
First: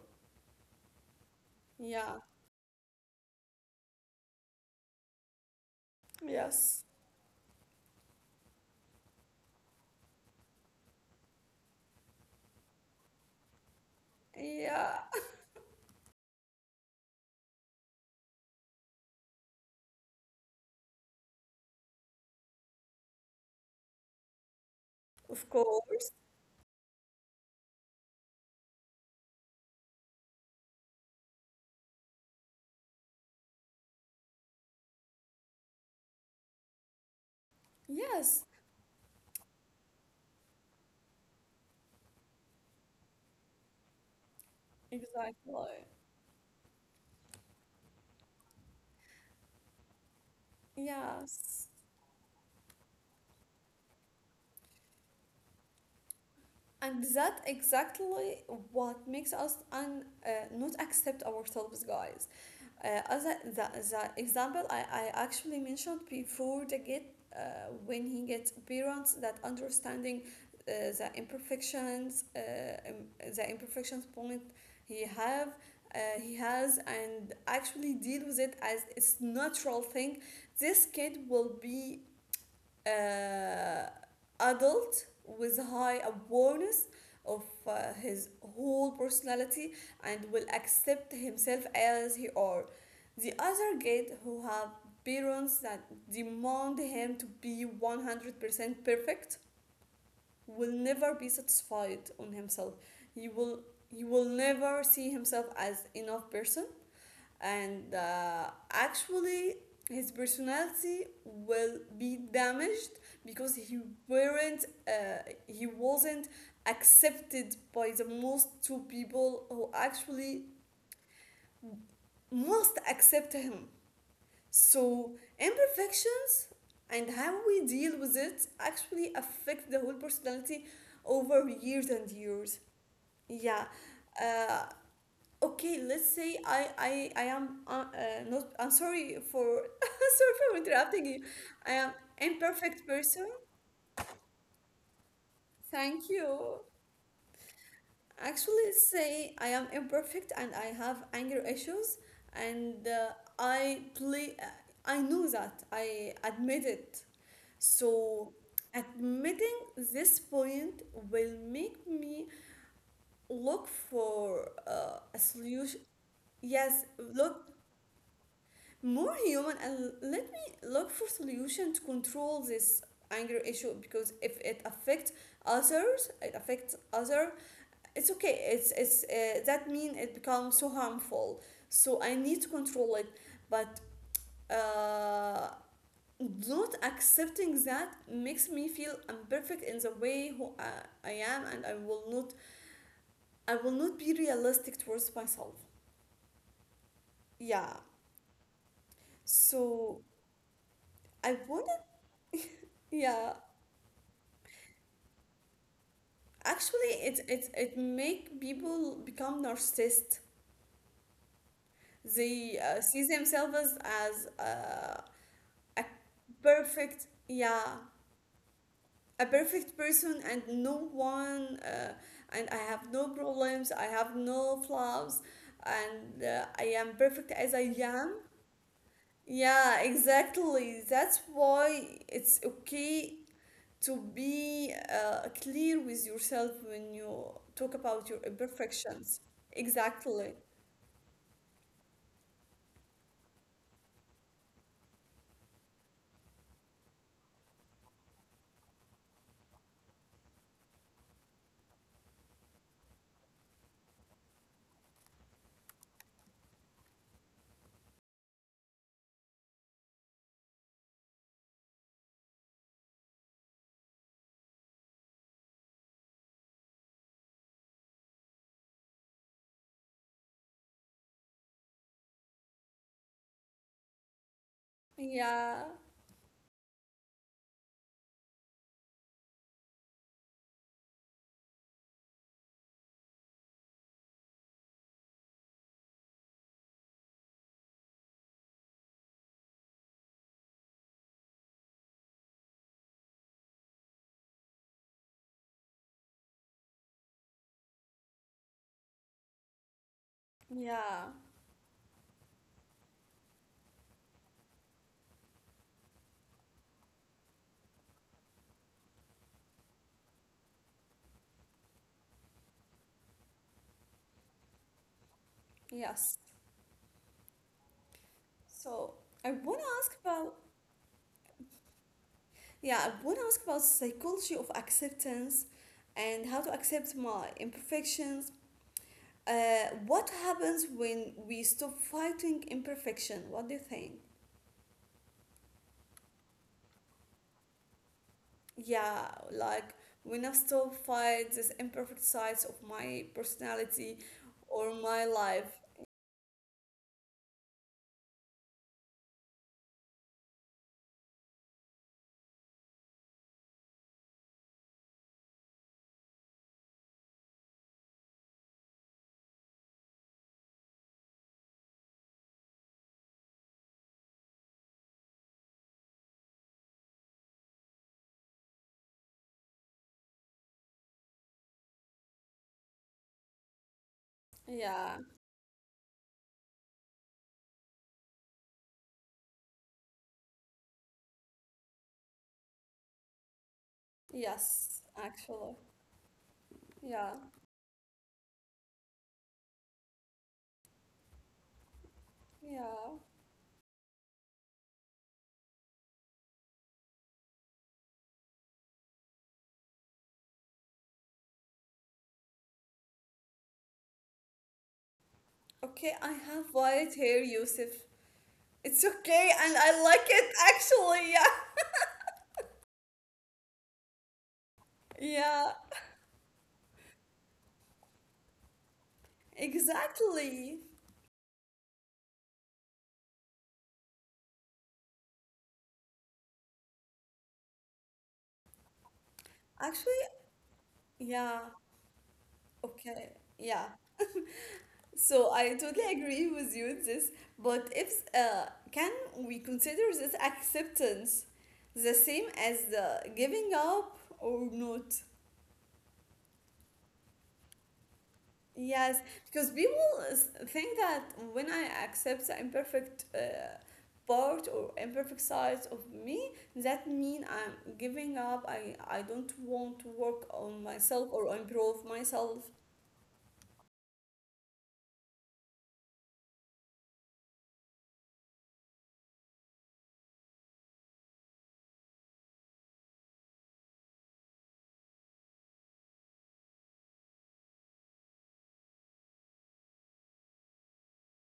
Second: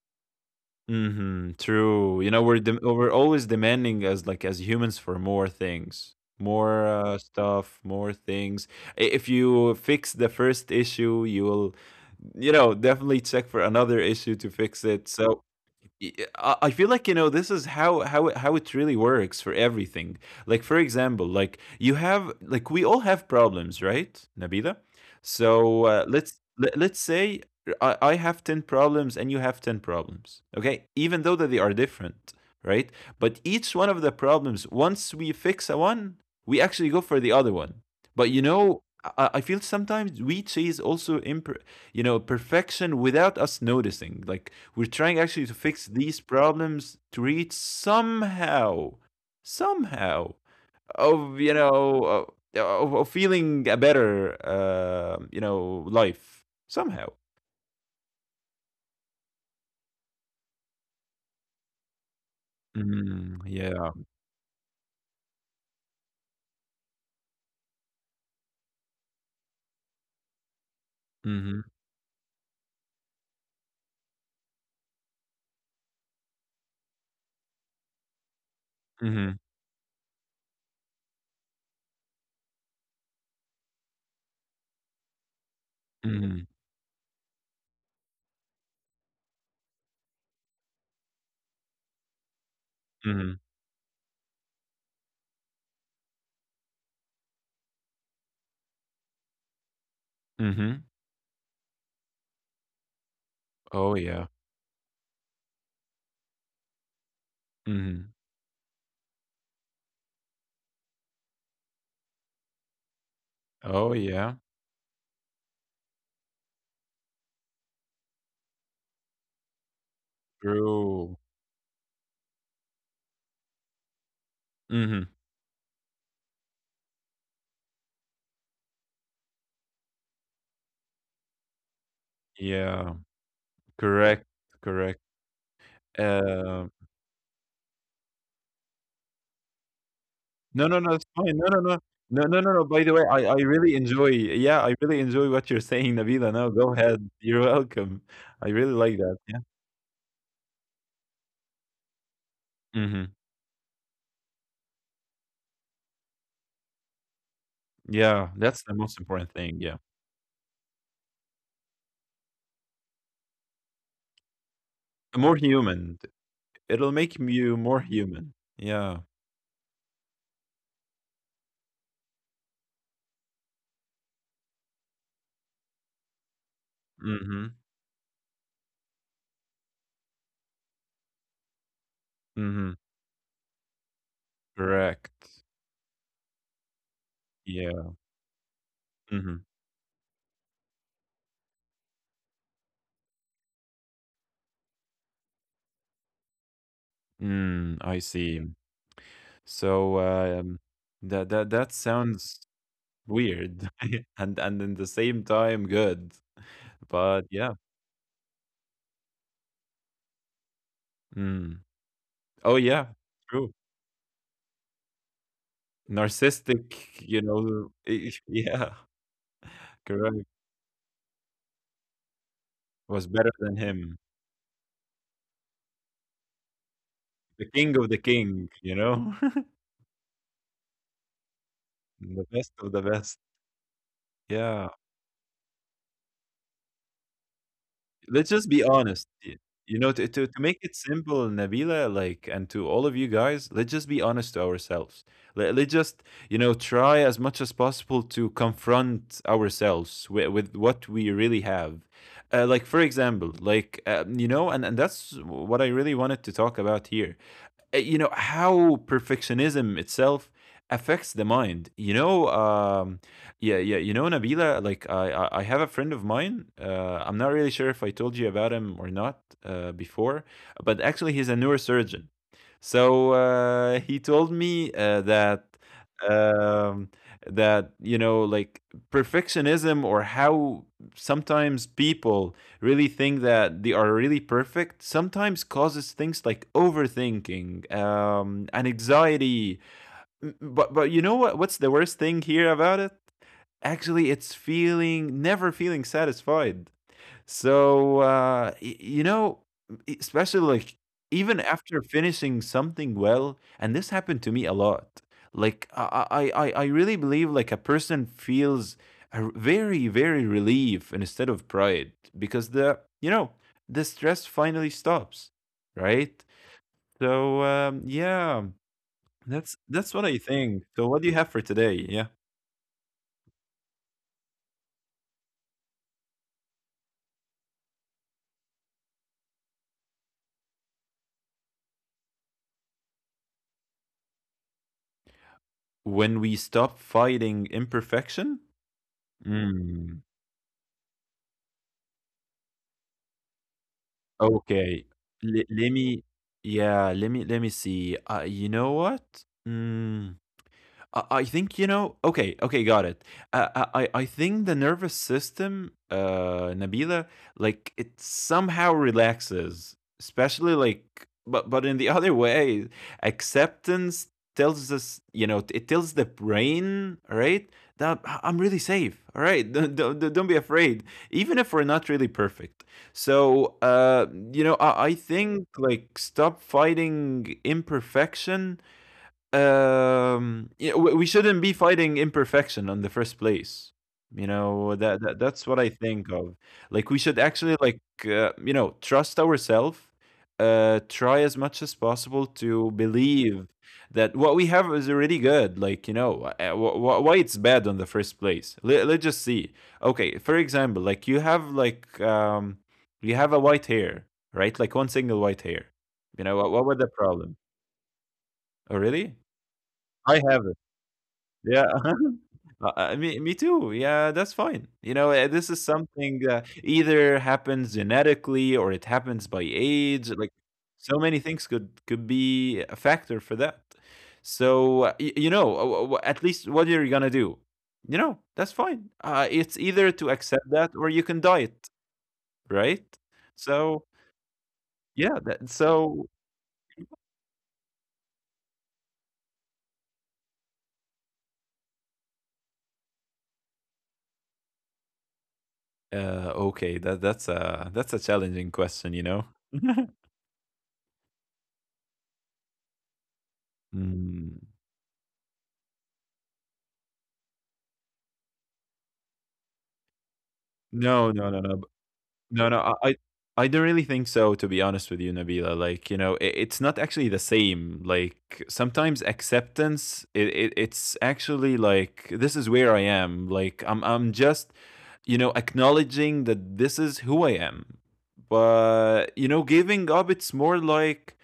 Speaker 2: Mhm,
Speaker 1: Yeah,
Speaker 2: true. You know, we're dem we're always demanding as like as humans for more things, more
Speaker 1: yes,
Speaker 2: stuff, more things. I If you fix the first issue, you will, you know, definitely check for another issue to fix it.
Speaker 1: yeah,
Speaker 2: So I feel like, you know, this is how it really works for everything. Like, for example, like we all have problems, right, Nabila?
Speaker 1: of
Speaker 2: So
Speaker 1: course.
Speaker 2: let's say I have 10 problems and you have 10 problems. Okay, even though that they are different, right? But each one of the problems, once we fix a one, we actually go for the other one. But you
Speaker 1: Yes,
Speaker 2: know, I feel sometimes we chase also perfection without us noticing, like, we're trying actually to
Speaker 1: exactly.
Speaker 2: fix these problems to reach somehow, somehow of
Speaker 1: Yes.
Speaker 2: of feeling a better, life somehow.
Speaker 1: And that exactly what makes us not accept ourselves, guys.
Speaker 2: Mm,
Speaker 1: As
Speaker 2: yeah.
Speaker 1: the example I actually mentioned before, the kid, when he gets parents that understanding uh, the
Speaker 2: Mm-hmm.
Speaker 1: imperfections, uh, um, the imperfections point he have, he has, and actually deal with it as
Speaker 2: Mm-hmm.
Speaker 1: it's natural thing, this kid will be uh, adult with high
Speaker 2: Mm-hmm.
Speaker 1: awareness of his whole personality and will accept himself as he are.
Speaker 2: Mm-hmm.
Speaker 1: The other kid who have parents that demand him to be 100% perfect will
Speaker 2: Mm-hmm.
Speaker 1: never be satisfied on himself. He will
Speaker 2: Oh,
Speaker 1: he
Speaker 2: yeah.
Speaker 1: will never see himself as enough person, and
Speaker 2: Mm-hmm.
Speaker 1: actually his personality will be damaged because he
Speaker 2: Oh, yeah,
Speaker 1: weren't he wasn't accepted by the most two people who actually
Speaker 2: true.
Speaker 1: must accept him.
Speaker 2: Mm-hmm.
Speaker 1: So imperfections and how we deal with it actually affect the whole personality over years and years.
Speaker 2: Yeah,
Speaker 1: Yeah.
Speaker 2: correct,
Speaker 1: uh,
Speaker 2: correct.
Speaker 1: okay, let's say i
Speaker 2: um
Speaker 1: i i am not, I'm sorry for *laughs* sorry for
Speaker 2: No, no, no, it's
Speaker 1: interrupting you.
Speaker 2: fine. No, no, no.
Speaker 1: I am
Speaker 2: No, no, no, no. By the
Speaker 1: imperfect
Speaker 2: way, I,
Speaker 1: person.
Speaker 2: I really enjoy what you're saying,
Speaker 1: Thank
Speaker 2: Nabila. No,
Speaker 1: you.
Speaker 2: go ahead. *laughs* You're welcome. I really
Speaker 1: Actually,
Speaker 2: like that. Yeah.
Speaker 1: say I am imperfect and I have anger issues. And
Speaker 2: Hmm.
Speaker 1: I play I know that, I admit it.
Speaker 2: Yeah,
Speaker 1: So
Speaker 2: that's the most important thing.
Speaker 1: admitting
Speaker 2: Yeah.
Speaker 1: this point will make me look for a
Speaker 2: More
Speaker 1: solution.
Speaker 2: human.
Speaker 1: Yes.
Speaker 2: It'll make
Speaker 1: Look
Speaker 2: you more human. Yeah.
Speaker 1: more human and let me look for solution to control this anger issue, because if it affects others, it affects other,
Speaker 2: Mm-hmm.
Speaker 1: it's okay, it's that mean it becomes so harmful, so I need to
Speaker 2: Mm-hmm.
Speaker 1: control it. But
Speaker 2: Correct.
Speaker 1: uh not accepting
Speaker 2: Yeah.
Speaker 1: that makes me feel
Speaker 2: Mm-hmm.
Speaker 1: imperfect in the way who I am, and I will not, I will not be realistic towards myself. Yeah.
Speaker 2: I see. So
Speaker 1: So
Speaker 2: that that
Speaker 1: I
Speaker 2: that
Speaker 1: wanted,
Speaker 2: sounds
Speaker 1: yeah,
Speaker 2: weird, *laughs* and in the same time good.
Speaker 1: actually
Speaker 2: But
Speaker 1: it it
Speaker 2: yeah.
Speaker 1: it make people become narcissist.
Speaker 2: Mm. Oh,
Speaker 1: They
Speaker 2: yeah,
Speaker 1: see
Speaker 2: true.
Speaker 1: themselves as a
Speaker 2: Narcissistic,
Speaker 1: perfect,
Speaker 2: you know,
Speaker 1: yeah,
Speaker 2: *laughs* yeah,
Speaker 1: a perfect person,
Speaker 2: correct,
Speaker 1: and no one and I have
Speaker 2: was
Speaker 1: no
Speaker 2: better than
Speaker 1: problems, I
Speaker 2: him.
Speaker 1: have no flaws, and I am perfect
Speaker 2: The
Speaker 1: as I
Speaker 2: king of the
Speaker 1: am.
Speaker 2: king, you know? *laughs*
Speaker 1: Yeah, exactly, that's why
Speaker 2: The
Speaker 1: it's
Speaker 2: best of the best.
Speaker 1: okay to
Speaker 2: Yeah.
Speaker 1: be clear with yourself when you talk about your
Speaker 2: Let's just be honest.
Speaker 1: imperfections.
Speaker 2: Y You know, to to
Speaker 1: Exactly.
Speaker 2: to make it simple, Nabila, like, and to all of you guys, let's just be honest to ourselves. Let's just, you know, try as much as possible to confront ourselves with, what we really have. Like, for example, like, you know, and that's what I really wanted to talk about here. You know how perfectionism itself affects the mind. Yeah, yeah, you know, Nabila, like, I have a friend of mine. I'm not really sure if I told you about him or not, before, but actually he's a neurosurgeon. So he told me uh, that
Speaker 1: Yeah,
Speaker 2: um that you know, like, perfectionism, or how sometimes people really think that they are really perfect, sometimes causes things like overthinking, and anxiety. But, you know what's the worst thing here about it? Actually, it's feeling, never feeling satisfied. So, you know, especially like,
Speaker 1: yeah,
Speaker 2: even after finishing something well, and this happened to me a lot. Like, I really believe like a person feels a very, very relief instead of pride, because the you know the stress finally stops, right?
Speaker 1: yes.
Speaker 2: So yeah,
Speaker 1: So I
Speaker 2: that's
Speaker 1: want to
Speaker 2: that's
Speaker 1: ask
Speaker 2: what I
Speaker 1: about,
Speaker 2: think. So what do you have for today? Yeah,
Speaker 1: yeah, I want to ask about psychology of acceptance and how to accept my imperfections. What happens when we stop fighting imperfection? What do you think?
Speaker 2: when we stop fighting imperfection.
Speaker 1: Yeah, like
Speaker 2: Mm.
Speaker 1: when I stop fight these imperfect sides of my personality or
Speaker 2: Okay,
Speaker 1: my
Speaker 2: le
Speaker 1: life.
Speaker 2: let me, yeah, let me see, you know what? Mm. I think, Okay, okay, got it. Uh, I think the nervous system, Nabila, like, it somehow relaxes, especially, like, but in the *laughs* other way, acceptance tells us, it tells the brain, right, that I'm really safe. All right, *laughs* don't be afraid, even if we're not really perfect. So, you know, I
Speaker 1: Yeah,
Speaker 2: think, like, stop fighting imperfection, yeah, we shouldn't be fighting imperfection in the first place. You know,
Speaker 1: yes,
Speaker 2: that that's what
Speaker 1: actually.
Speaker 2: I think of. Like, we should
Speaker 1: Yeah,
Speaker 2: actually, like, you know, trust ourselves, try as much as possible to
Speaker 1: yeah.
Speaker 2: believe that what we have is already good. Like, you know, why it's bad in the first place. Let's just see. Okay, for example, like, you have a white hair, right? Like, one single white hair.
Speaker 1: Okay, I
Speaker 2: You know
Speaker 1: have
Speaker 2: what was the
Speaker 1: white hair,
Speaker 2: problem?
Speaker 1: Yusuf.
Speaker 2: Oh,
Speaker 1: It's
Speaker 2: really?
Speaker 1: okay, and I
Speaker 2: I
Speaker 1: like
Speaker 2: have
Speaker 1: it
Speaker 2: it.
Speaker 1: actually. Yeah,
Speaker 2: Yeah. *laughs* Uh-huh. Me too. Yeah, that's fine. You know, this
Speaker 1: yeah,
Speaker 2: is something that either happens genetically or it happens by age. Like,
Speaker 1: exactly.
Speaker 2: so many things could be a factor for that. So you know, at least what you're gonna do, that's fine. It's either
Speaker 1: Actually,
Speaker 2: to accept that or you can
Speaker 1: yeah,
Speaker 2: diet, right?
Speaker 1: okay, yeah.
Speaker 2: So yeah,
Speaker 1: So
Speaker 2: that,
Speaker 1: I totally
Speaker 2: so
Speaker 1: agree with you with this, but if can we consider this acceptance the same as the giving up or not?
Speaker 2: okay, that's a challenging question,
Speaker 1: Yes,
Speaker 2: you know.
Speaker 1: because
Speaker 2: *laughs*
Speaker 1: people think that when I accept the imperfect
Speaker 2: Mm.
Speaker 1: part or imperfect sides of me, that mean I'm giving up. I don't want to work on
Speaker 2: No,
Speaker 1: myself
Speaker 2: no,
Speaker 1: or
Speaker 2: no, no.
Speaker 1: improve myself.
Speaker 2: No, no, I don't really think so, to be honest with you, Nabila. Like, you know, it's not actually the same. Like, sometimes acceptance, it's actually like, this is where I am. Like, I'm just, you know, acknowledging that this is who I am. But, you know, giving up, it's more like,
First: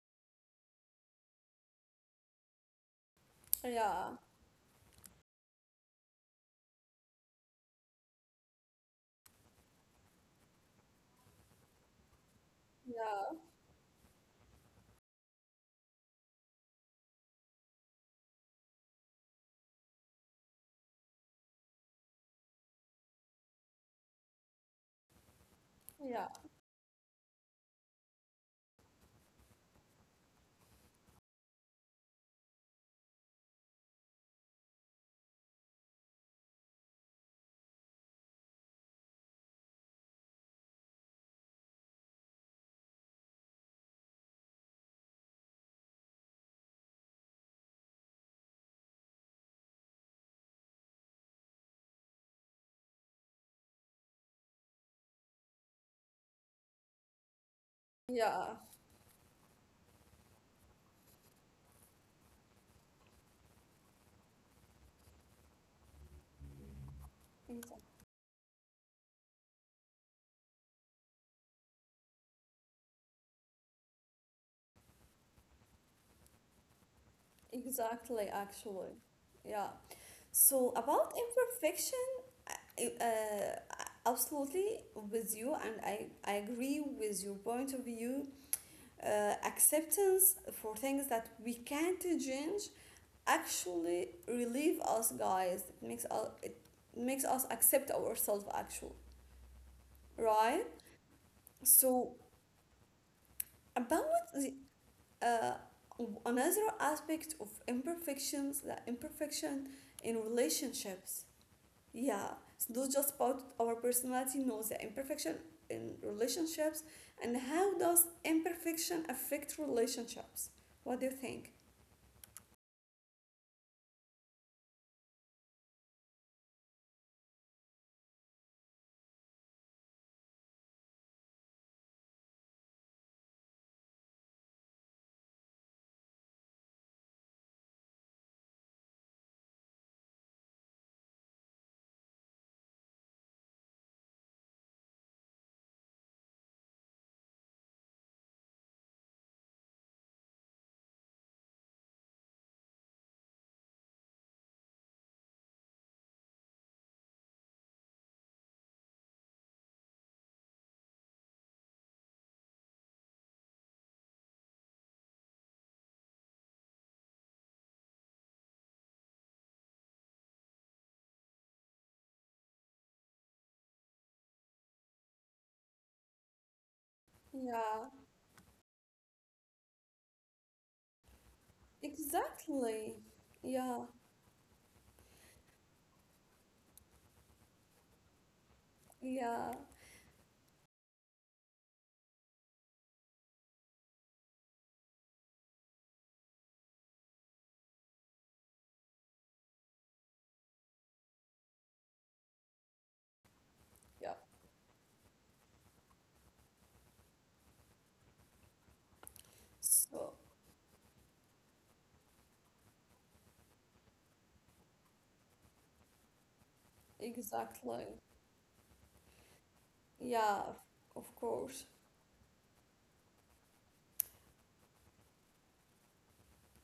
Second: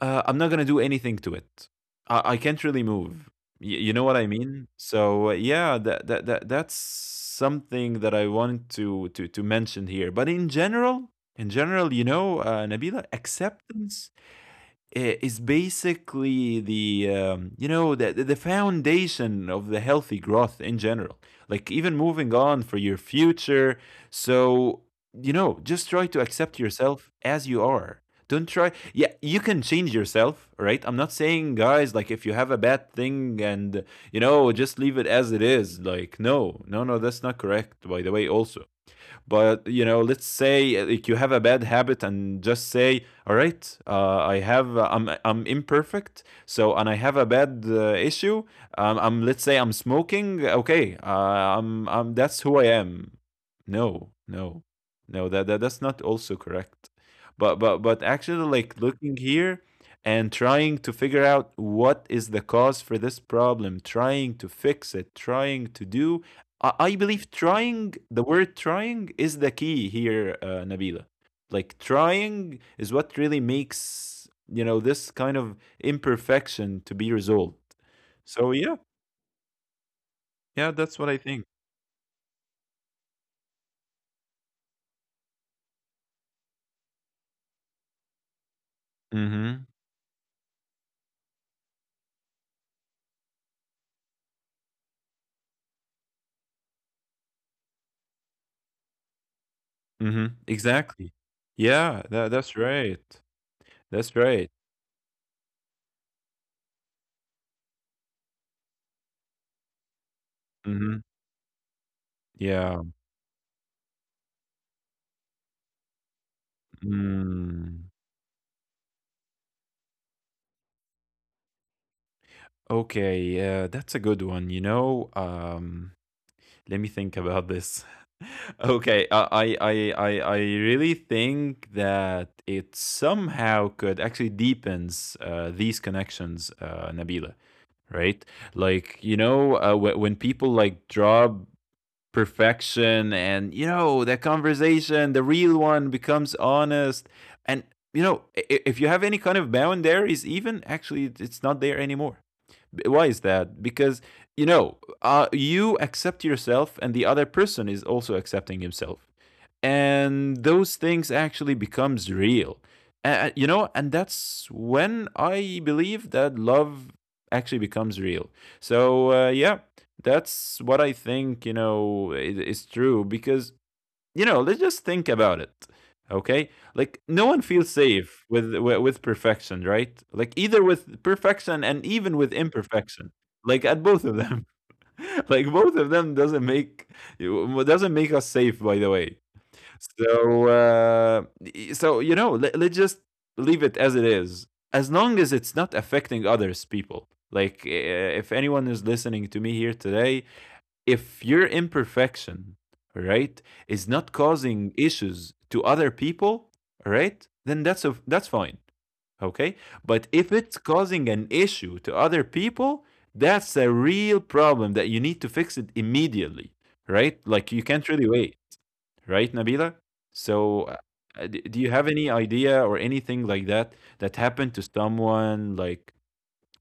Speaker 2: I'm not gonna do anything to it. I can't really move. Y- you know
Speaker 1: Yeah,
Speaker 2: what I mean? So yeah, that's something that I want to mention here. But in general, you know, Nabila,
Speaker 1: yeah,
Speaker 2: acceptance is basically the you know, the foundation of the healthy growth in general, like even moving on for your future. So you know, just try to
Speaker 1: yeah,
Speaker 2: accept yourself as you are. Don't try, yeah, you can change yourself, right? I'm not saying, guys, like if you have a bad thing and, you know, just leave it as it is, like no, that's not correct, by the way, also. But you know, let's say like you have a bad habit and just say, "All right, I'm imperfect, so, and I have a bad issue. I'm, let's say I'm smoking. Okay, I'm that's who I am." No, no, no. That's not also correct. But actually,
Speaker 1: yeah.
Speaker 2: like looking here and trying to figure out what is the cause for this problem, trying to fix it, trying to do, I believe trying, the word trying, is the key here, Nabila. Like trying is what really makes, you know, this kind of imperfection to be resolved.
Speaker 1: Exactly.
Speaker 2: So yeah,
Speaker 1: Actually, yeah. So
Speaker 2: yeah, that's what
Speaker 1: about
Speaker 2: I think.
Speaker 1: imperfection, I- uh, absolutely with you, and I agree with your point of view.
Speaker 2: Mm-hmm.
Speaker 1: Acceptance for things that we can't change actually relieve us, guys. It makes us, it makes us accept ourselves, actually,
Speaker 2: Mm-hmm.
Speaker 1: right?
Speaker 2: Exactly. Yeah,
Speaker 1: So
Speaker 2: that's right.
Speaker 1: about
Speaker 2: That's right.
Speaker 1: the uh, another aspect of imperfections, the imperfection in
Speaker 2: Mm-hmm.
Speaker 1: relationships. Yeah, it's
Speaker 2: Yeah.
Speaker 1: not just about our personality, no, the imperfection in relationships, and how
Speaker 2: Mm.
Speaker 1: does imperfection affect relationships? What do you think?
Speaker 2: Okay, yeah, that's a good one, you know. Let me think about this. *laughs* Okay, I really think that it somehow could actually deepens these connections, Nabila. Right? Like you know, when people like drop perfection, and you know, that conversation, the real one, becomes honest, and you know, if you have any kind of boundaries, even actually it's not there anymore. Why is that? Because you know, you accept yourself, and the other person is also accepting himself, and those things actually becomes real. You know, and that's when I believe that love actually becomes real. So yeah, that's what I think. You know, is true because, you know, let's just think about it. Okay? Like no one feels
Speaker 1: Yeah.
Speaker 2: safe with with perfection, right? Like either with perfection and even with
Speaker 1: Exactly.
Speaker 2: imperfection. Like at
Speaker 1: Yeah,
Speaker 2: both of them. *laughs* Like both of them doesn't make doesn't make us safe, by the way.
Speaker 1: yeah,
Speaker 2: So so you know, let's just leave it as it is, as long as it's not affecting others people. Like if anyone is listening to me here today, if your imperfection, right, is not
Speaker 1: yeah.
Speaker 2: causing issues to other people, right, then that's fine, okay. But
Speaker 1: So,
Speaker 2: if it's causing an issue to other people, that's a real problem that you need to fix it immediately, right? Like you
Speaker 1: exactly.
Speaker 2: can't really wait, right, Nabila?
Speaker 1: Yeah,
Speaker 2: So,
Speaker 1: of
Speaker 2: do
Speaker 1: course.
Speaker 2: you have any idea or anything like that that happened to someone, like,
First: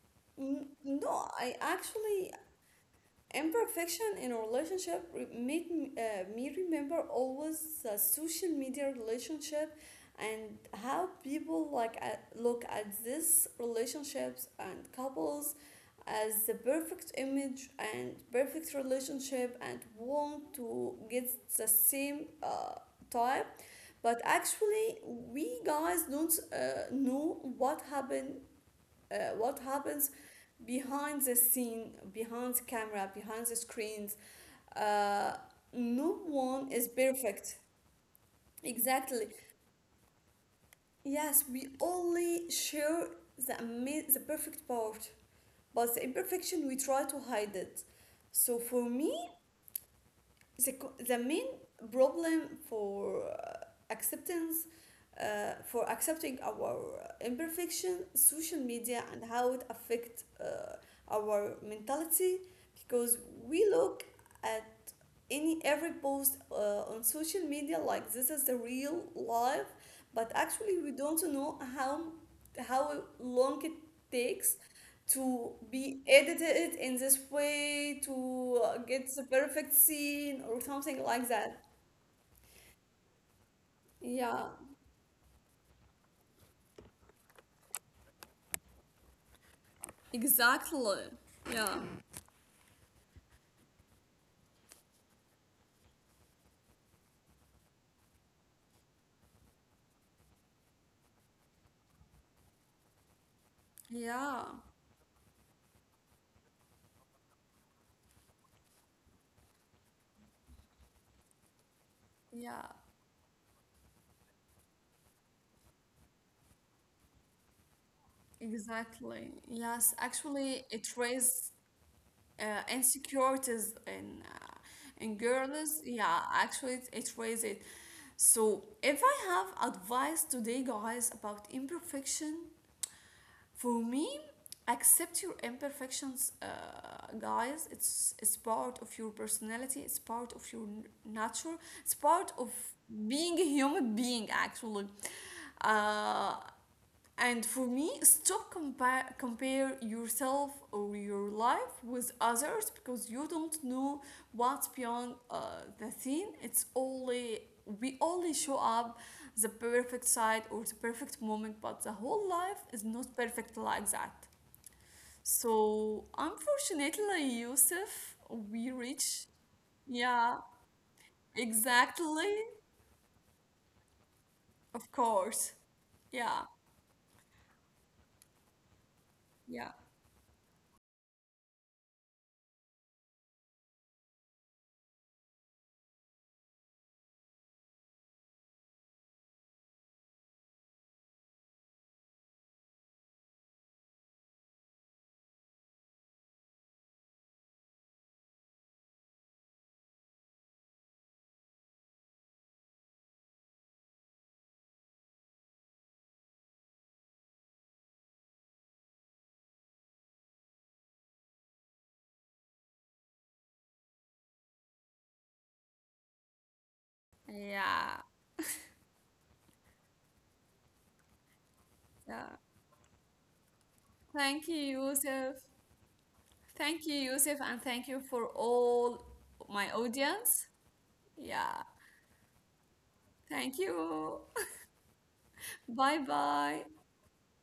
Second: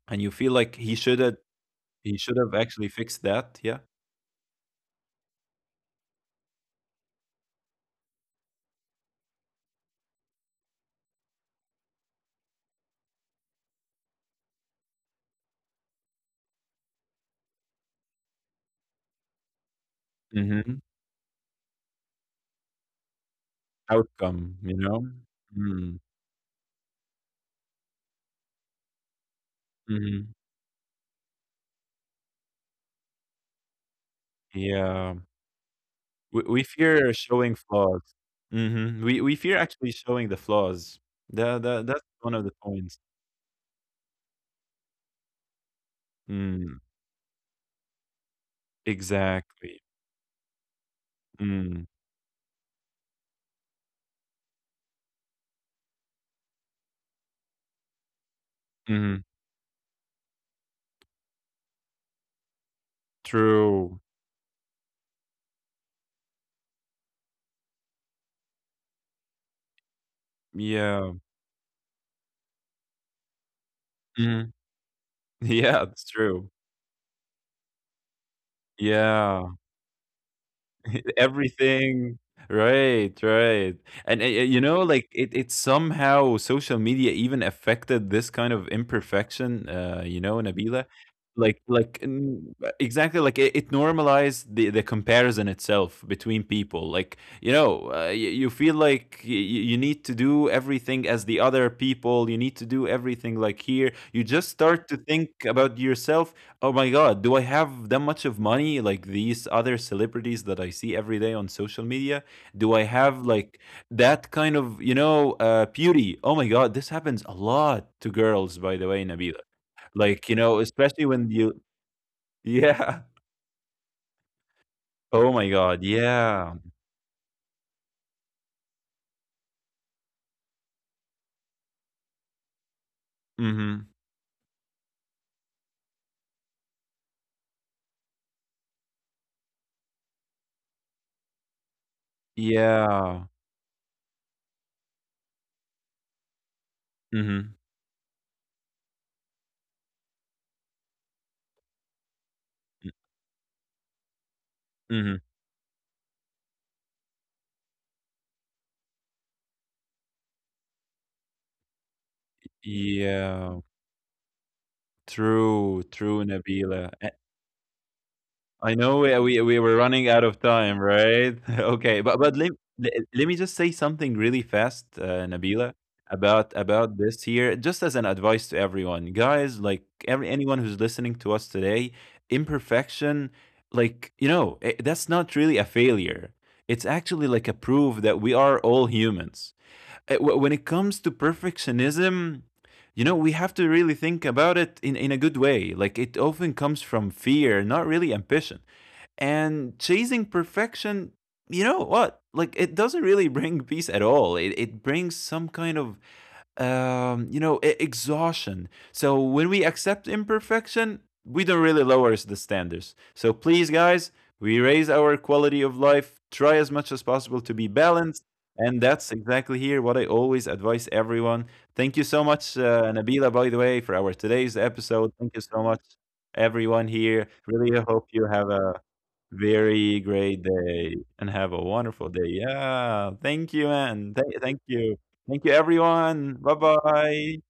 Speaker 2: and you feel like he should
Speaker 1: No,
Speaker 2: have,
Speaker 1: I
Speaker 2: he
Speaker 1: actually,
Speaker 2: should have actually fixed that?
Speaker 1: imperfection in a relationship made me remember always the social media relationship, and how people like look at these relationships and couples as the perfect image and perfect relationship, and want
Speaker 2: Yeah.
Speaker 1: to get the same type. But
Speaker 2: Outcome, you
Speaker 1: actually
Speaker 2: know?
Speaker 1: we
Speaker 2: Mm,
Speaker 1: guys don't know what happened, what happens
Speaker 2: mhm,
Speaker 1: behind the scene, behind the camera, behind the screens.
Speaker 2: yeah.
Speaker 1: Uh, no
Speaker 2: We
Speaker 1: one is
Speaker 2: fear showing
Speaker 1: perfect.
Speaker 2: flaws. Mhm, we
Speaker 1: Exactly.
Speaker 2: fear actually showing the flaws. That
Speaker 1: Yes,
Speaker 2: that
Speaker 1: we
Speaker 2: that's one of the
Speaker 1: only
Speaker 2: points.
Speaker 1: share the perfect part, but the imperfection
Speaker 2: Mm,
Speaker 1: we try to hide it. So for me,
Speaker 2: exactly.
Speaker 1: the main
Speaker 2: Mm,
Speaker 1: problem for acceptance for accepting our imperfection, social media,
Speaker 2: mhm,
Speaker 1: and how it affects our mentality, because we
Speaker 2: true.
Speaker 1: look at any every post on social media like this is the real life, but actually we
Speaker 2: Yeah.
Speaker 1: don't know how long it
Speaker 2: Mhm.
Speaker 1: takes
Speaker 2: *laughs*
Speaker 1: to
Speaker 2: Yeah, it's
Speaker 1: be
Speaker 2: true.
Speaker 1: edited in this way to get the
Speaker 2: Yeah.
Speaker 1: perfect scene or something
Speaker 2: *laughs*
Speaker 1: like that.
Speaker 2: Everything. Right, right. And,
Speaker 1: Yeah.
Speaker 2: you know, like it somehow social media even affected this kind of imperfection, you know, Nabila.
Speaker 1: Exactly.
Speaker 2: Like,
Speaker 1: Yeah.
Speaker 2: exactly, like it normalized the comparison itself between people. Like, you know, you feel like you need to do everything as the other people. You need to do everything like here. You just
Speaker 1: Yeah.
Speaker 2: start to think about yourself. Oh my god, do I have that much of money like these other celebrities that I see every day on social media? Do
Speaker 1: Yeah.
Speaker 2: I have like that kind of, you know, beauty? Oh my god, this happens a lot to girls, by the way,
Speaker 1: Exactly.
Speaker 2: Nabila.
Speaker 1: Yes.
Speaker 2: Like, you know,
Speaker 1: Actually, it
Speaker 2: especially when you,
Speaker 1: raises
Speaker 2: yeah. *laughs*
Speaker 1: insecurities in
Speaker 2: Oh my god,
Speaker 1: girls. Yeah.
Speaker 2: yeah.
Speaker 1: Actually, it raises it. So, if I have advice today, guys, about imperfection,
Speaker 2: Mm-hmm.
Speaker 1: for me, accept your imperfections, guys. It's part of your personality. It's part of your nature. It's part of
Speaker 2: Yeah.
Speaker 1: being a human being. Actually, uh, and
Speaker 2: Mm-hmm.
Speaker 1: for me, stop compare yourself or your life with others, because you don't know what's
Speaker 2: Mm-hmm.
Speaker 1: beyond the scene. It's only, we only show up the perfect side or the perfect moment, but the whole life is not perfect
Speaker 2: Yeah.
Speaker 1: like that.
Speaker 2: True,
Speaker 1: So
Speaker 2: true, Nabila.
Speaker 1: unfortunately, Yusuf,
Speaker 2: I
Speaker 1: we
Speaker 2: know we
Speaker 1: reach.
Speaker 2: we we were running out of
Speaker 1: Yeah,
Speaker 2: time, right? *laughs* Okay, but
Speaker 1: exactly.
Speaker 2: let me just say something really fast,
Speaker 1: Of course.
Speaker 2: Nabila,
Speaker 1: Yeah.
Speaker 2: about this here, just as an advice to everyone, guys,
Speaker 1: Yeah.
Speaker 2: like every anyone who's listening to us today. Imperfection, like you know, I that's not really a failure. It's actually like a proof that we are all humans. When it comes to perfectionism, you know, we have to really think about it in a good way. Like it often comes from fear, not really ambition, and chasing perfection, you know what, like it doesn't really *laughs* bring peace at all. It brings some kind of you know, exhaustion. So when we accept imperfection, we don't really lower the standards, so please guys, we raise our quality of life, try as much as possible to be
Speaker 1: Yeah.
Speaker 2: balanced, and that's exactly here what I always advise everyone. Thank you so
Speaker 1: Yeah.
Speaker 2: much, Nabila, by the way, for our
Speaker 1: Thank
Speaker 2: today's
Speaker 1: you,
Speaker 2: episode. Thank you
Speaker 1: Yusuf.
Speaker 2: so much, everyone
Speaker 1: Thank you,
Speaker 2: here,
Speaker 1: Yusuf, and
Speaker 2: really. I
Speaker 1: thank you
Speaker 2: hope you
Speaker 1: for
Speaker 2: have a
Speaker 1: all my
Speaker 2: very great
Speaker 1: audience.
Speaker 2: day and have a
Speaker 1: Yeah,
Speaker 2: wonderful day. Yeah. Thank
Speaker 1: thank
Speaker 2: you, and
Speaker 1: you.
Speaker 2: thank you. Thank you,
Speaker 1: *laughs* Bye
Speaker 2: everyone. Bye
Speaker 1: bye.
Speaker 2: bye.